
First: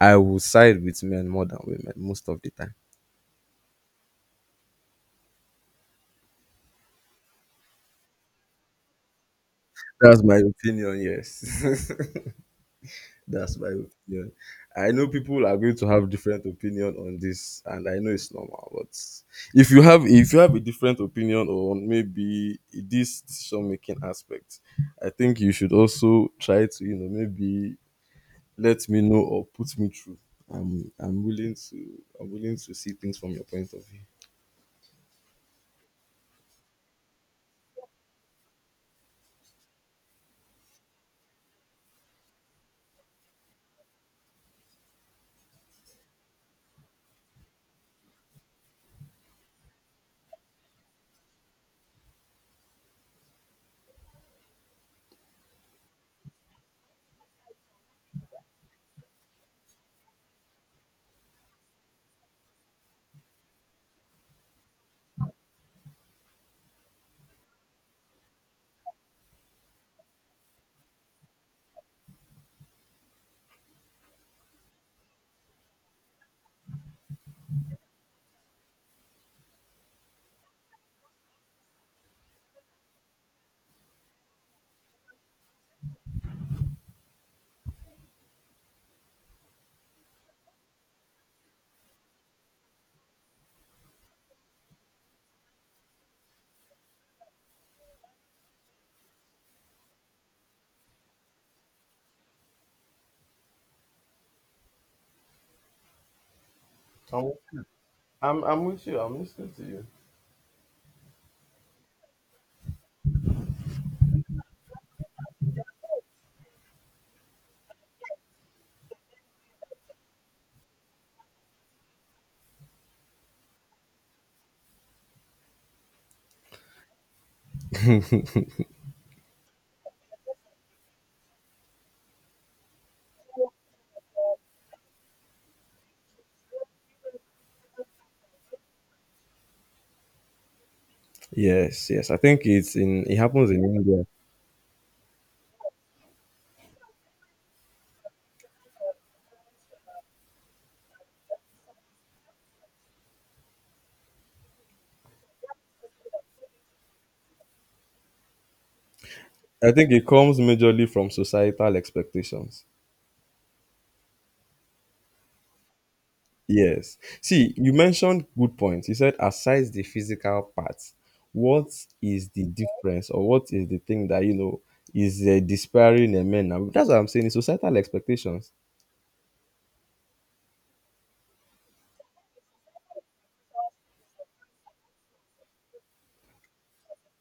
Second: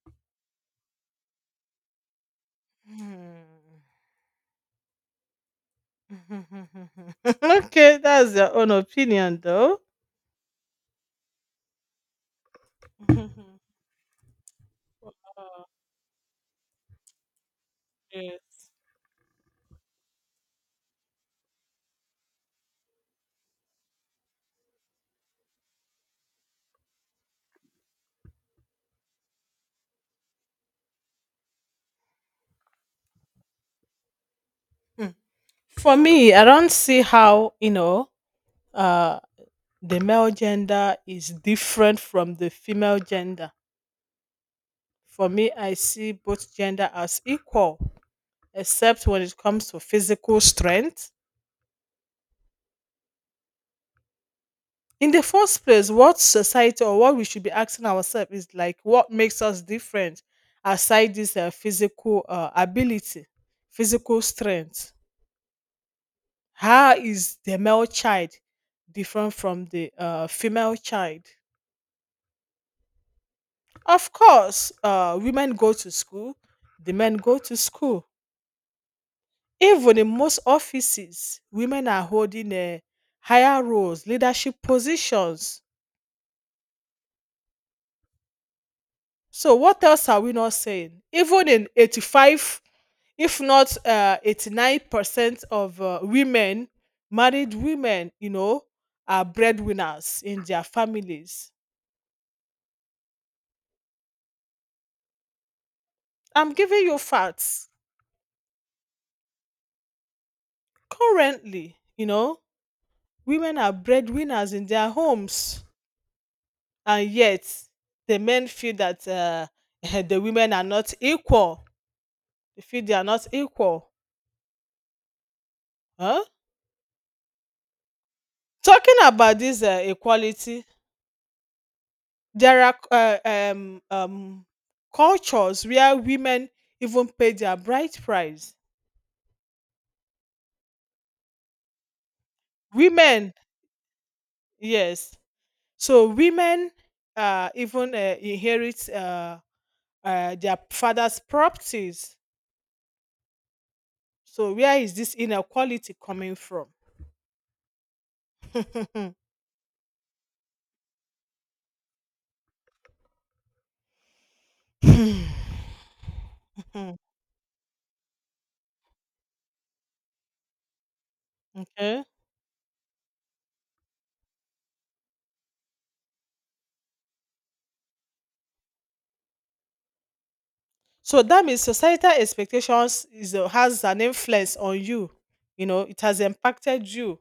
I will side with men more than women most of the time.
Hmm. Okay, that's your own opinion, though.
That's my opinion. Yes. That's my opinion. I know people are going to have different opinion on this, and I know it's
Yes.
normal. But if you have if you have a different opinion on maybe this decision making aspect, I think you should also try to, you know, maybe let me know or put me through. I'm I'm willing to, I'm willing to see things from your point of view.
For me, I don't see how, you know, uh, the male gender is different from the female gender. For me, I see both gender as equal, except when it comes to physical strength. In the first place, what society or what we should be asking ourselves is like what makes us different aside this uh, physical uh, ability, physical strength. How is the male child different from the uh, female child? Of course, uh, women go to school, the men go to school. Even in most offices, women are holding uh, higher roles, leadership positions. So, what else are we not saying? Even in eighty-five, if not uh, eighty-nine percent of uh, women, married women, you know, are breadwinners in their families. I'm giving you
I'm,
facts.
I'm, I'm with you. I'm listening to you.
Currently, you know, women are breadwinners in their homes, and yet the men feel that uh, the women are not equal. They feel they are not equal. Huh? Talking about this uh, equality, there are uh, um, um, cultures where women even pay their bride price.
Yes, yes. I think it's in, it
Women,
happens in India.
yes. So women uh, even uh, inherit uh, uh, their father's properties. So where is this inequality coming from?
I think it comes majorly from societal expectations.
Hmm. Mhm.
Yes. See, you mentioned good points. You said aside the physical part, what
Okay.
is the difference or what is the thing that, you know, is, uh, despairing in men now? That's what I'm saying. It's societal expectations.
So that means societal expectations is a- has an influence on you. You know, it has impacted you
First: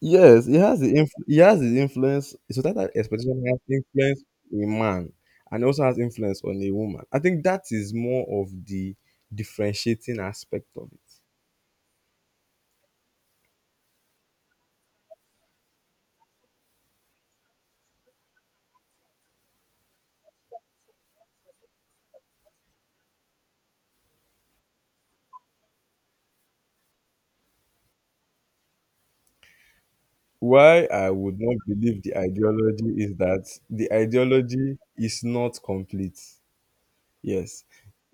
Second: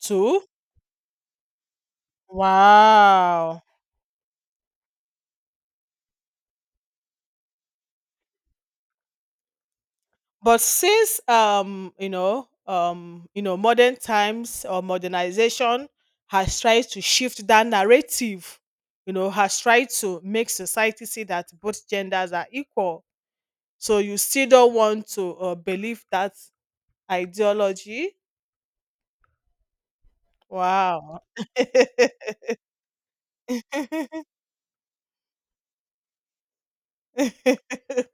too.
Yes, it has the inf- it has the influence. Societal expectation has
Wow.
influence on a man, and also has influence on a woman. I think that is more of the differentiating
But
aspect of it.
since um, you know, um, you know, modern times or modernization has tried to shift that narrative, you know, has tried to make society see that both genders are equal. So you still don't want to uh, believe that ideology?
Why I
Wow.
would not believe the ideology is that the ideology is not complete. Yes.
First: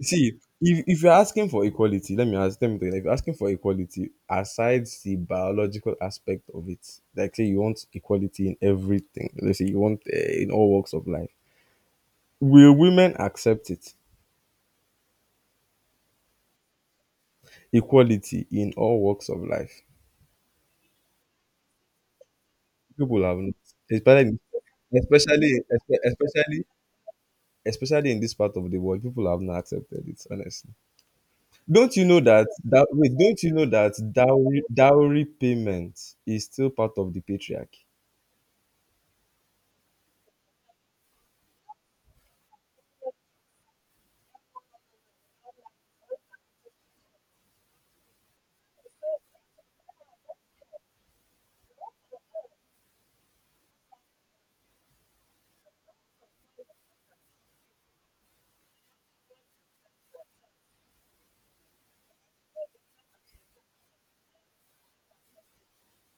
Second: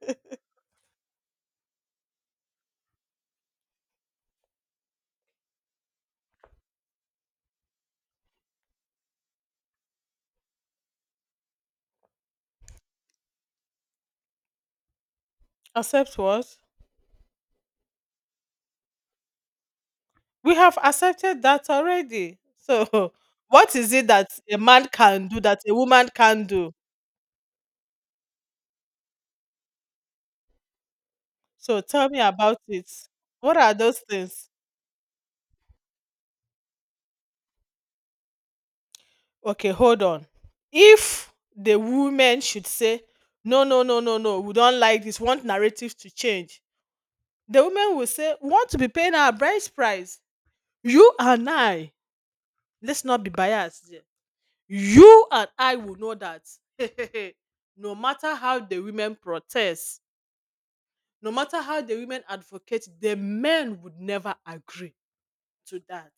See, if if you're asking for equality, let me ask, let me tell you, if you're asking for equality, aside the biological aspect of it, like say you want equality in everything, let's say you want, uh, in all walks of life, will women accept it?
Accept what?
Equality in all walks of life.
We have accepted that already. So
People have not,
what is it that
especially
a man can do
especially
that a woman can
especially
do?
especially in this part of the world, people have not accepted it. Honestly,
So
don't you
tell
know
me
that
about
that
it.
wait, don't you
What
know
are
that
those things?
dowry dowry payment is still part of the patriarchy?
Okay, hold on. If the woman should say, no, no, no, no, no, we don't like this, want narrative to change, the woman will say, we want to be paying our bride price. You and I, let's not be biased here. You and I will know that no matter how the women protest, no matter how the women advocate, the men would never agree to that.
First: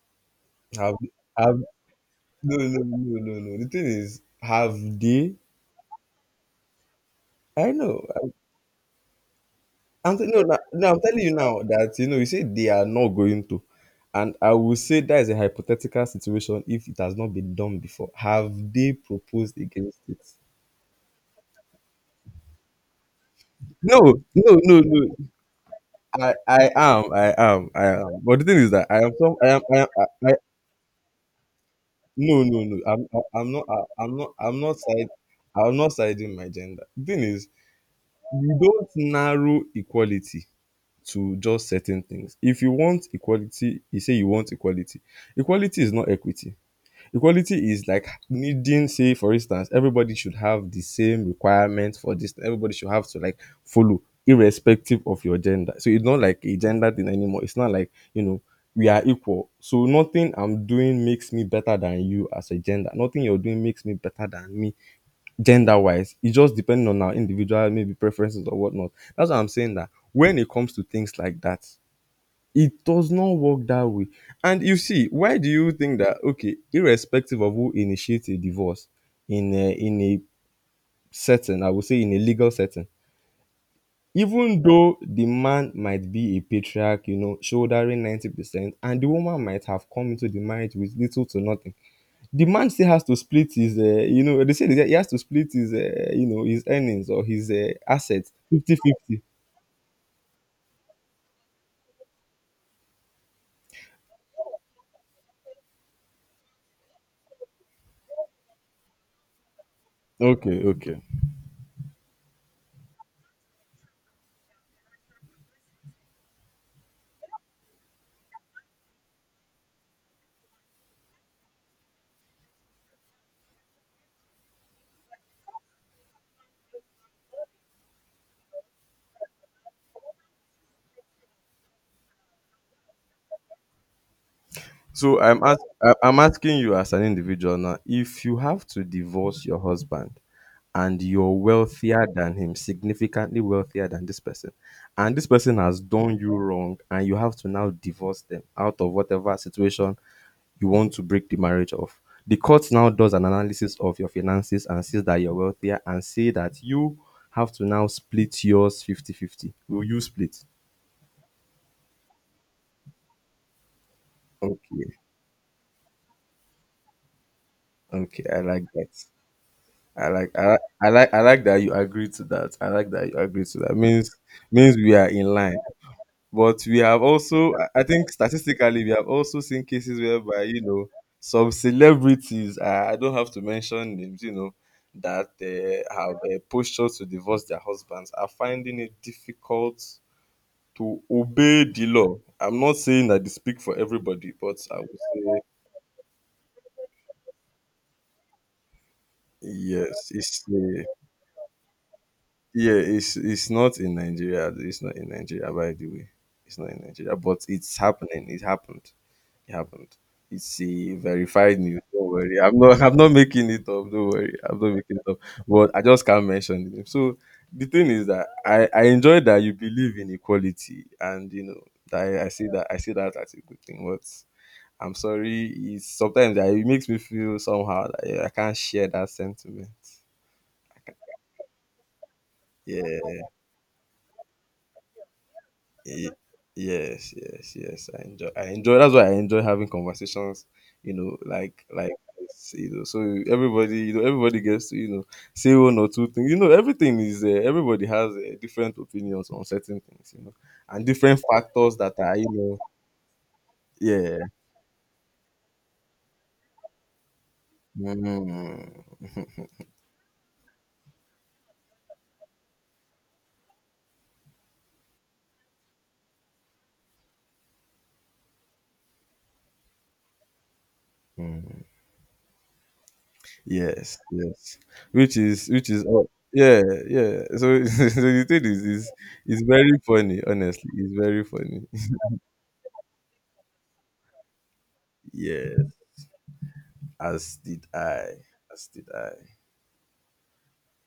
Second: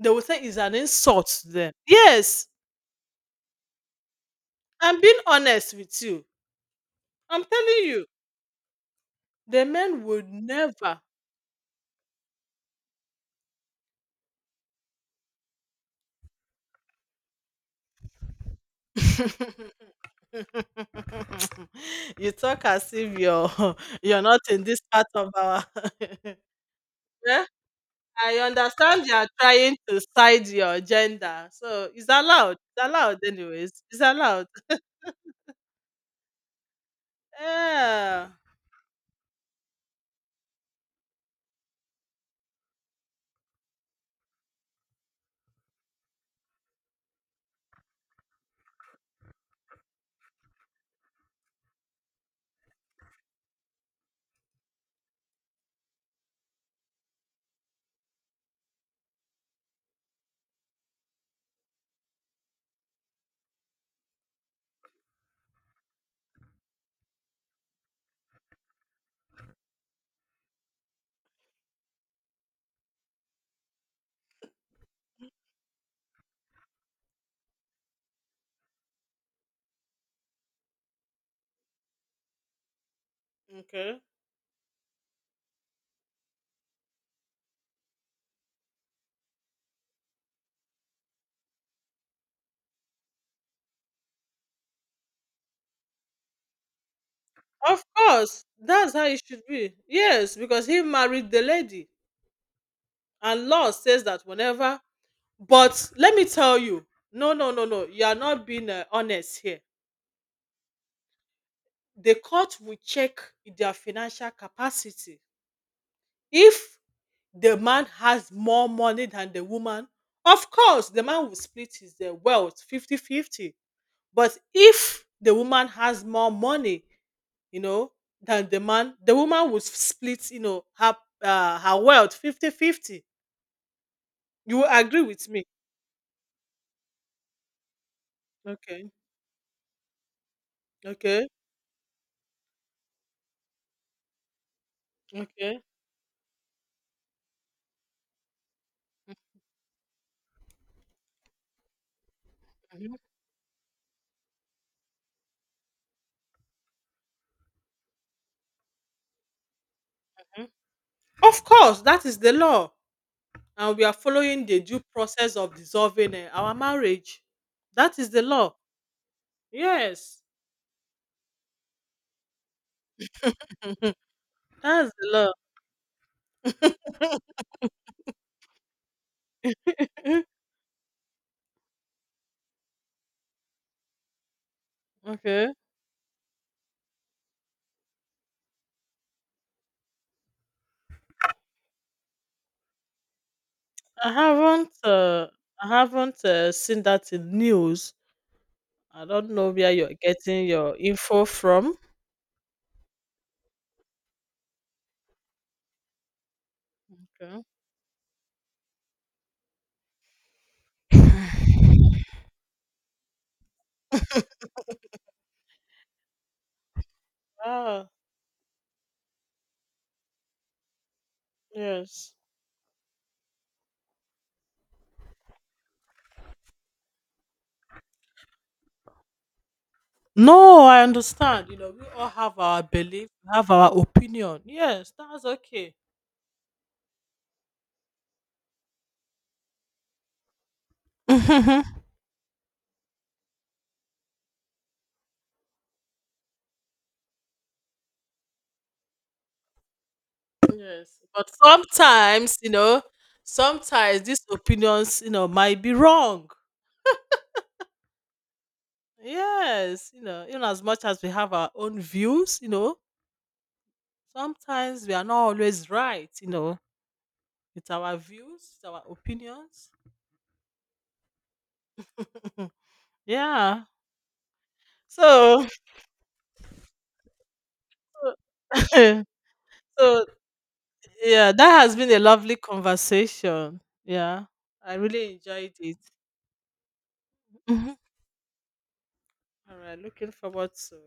They will say it's an
Have,
insult to
have,
them. Yes,
no, no, no, no, no. no. The thing is, have
I'm being
they?
honest with you. I'm
I
telling
know.
you,
I'm,
the men
I'm telling-
would
no, no, no,
never.
I'm telling you now that, you know, you say they are not going to, and I will say that is a hypothetical situation if it has not been done before. Have they proposed against it?
You talk as if you're
No,
you're not
no,
in
no,
this part
no.
of our
I, I am, I
Eh?
am, I am.
I
But the thing is that I
understand
am
you are
some, I am,
trying
I, am,
to
I, I
side your gender, so it's
no,
allowed.
no, no.
It's
I'm,
allowed,
I, I'm not,
anyways. It's
I, I'm not,
allowed.
I'm not side, I'm not siding my gender. The thing is,
Yeah.
you don't narrow equality to just certain things. If you want equality, you say you want equality. Equality is not equity. Equality is like needing, say, for instance, everybody should have the same requirements for this. Everybody should have to, like, follow, irrespective of your gender. So it's not like a gender thing anymore. It's not like, you know, we are equal. So nothing I'm doing makes me better than you as a gender. Nothing you're doing makes me better than me gender wise. It just depends on our individual maybe preferences or whatnot. That's what I'm saying, that when it comes to things like that, it does not work that way. And you see, why do you think that, okay, irrespective of who initiates a divorce in a in a setting, I would say in a legal setting,
Okay.
even though the man might be a patriarch, you know, shouldering ninety percent and the woman might have come into the marriage with little to nothing, the man still has to split his, uh, you know, they say that he has to split his, uh, you know, his earnings or his, uh,
Of
assets
course, that's how
fifty-fifty.
it should be. Yes, because he married the lady, and law says that whenever. But let me tell you, no, no, no, no. You are not being uh, honest here.
Okay, okay.
The court will check their financial capacity. If the man has more money than the woman, of course, the man will split his uh, wealth fifty-fifty. But if the woman has more money, you know, than the man, the woman will split, you know, her, uh, her wealth fifty-fifty. You will agree
So
with
I'm
me.
ask, I- I'm asking you as an individual now, if you have to
Okay.
divorce your husband and
Okay.
you're wealthier than him, significantly wealthier than this person, and this person
Okay.
has done you wrong and you have to now divorce them, out of whatever situation you want to break the marriage off. The court now
Mhm,
does an analysis of your finances and sees that you're wealthier and say that you have to now split yours fifty-fifty. Will you split?
mhm. Of course, that is the law. And we are following the due
Okay.
process of dissolving uh, our marriage. That is the
Okay. I
law.
like that. I
Yes.
like I, I like, I like that you agree to that. I like that you agree to that. Means means
That's
we are
the
in
law.
line. But we have also, I I think statistically, we have also seen cases
Mhm.
whereby, you know, some celebrities, uh, I don't have to mention names, you know, that,
Okay.
uh, have, uh, postures to divorce their husbands are finding it difficult to obey the law. I'm not saying that they speak for
I
everybody, but
haven't
I would
uh,
say,
I haven't uh, seen that in news. I don't know where you're
yes, it's,
getting your
uh,
info from.
yeah, it's, it's not in Nigeria. It's not in Nigeria, by the way. It's not in Nigeria,
Okay.
but it's happening. It happened. It happened. It's a verified news. Don't worry. I'm not I'm not making it up. Don't worry. I'm not making it up. But I just can't mention the name. So the
Ah,
thing is that I, I enjoy that you believe in equality, and you know that
yes.
I, I see that, I see that as a good thing. But I'm sorry, it's sometimes that it makes me feel somehow that, yeah, I can't share that sentiment.
No, I understand. You know, we all have our
Yeah.
belief, we have our opinion. Yes, that's okay.
Y- yes, yes yes I enjoy, i enjoy that's why I enjoy having conversations, you know, like
Mhm.
like this, you know. So everybody, you know, everybody gets to, you know, say one or two things, you know. Everything is, uh, everybody has, uh, different opinions on certain things, you know, and
Yes,
different
but
factors that are, you
sometimes, you
know,
know, sometimes
yeah.
these opinions, you know, might be wrong.
Mm.
Yes, you know, even as much as we have our own views, you know, sometimes we are not always right, you know. It's our views, it's our opinions.
Mm.
Yeah.
yes yes, which
So,
is, which is oh, yeah, yeah. So so the thing is is
so
is very funny. Honestly, it's very
yeah, that
funny.
has been a lovely conversation. Yeah. I really enjoyed
Yeah.
it.
As did
Mhm.
I. As did I.
All right. Looking forward to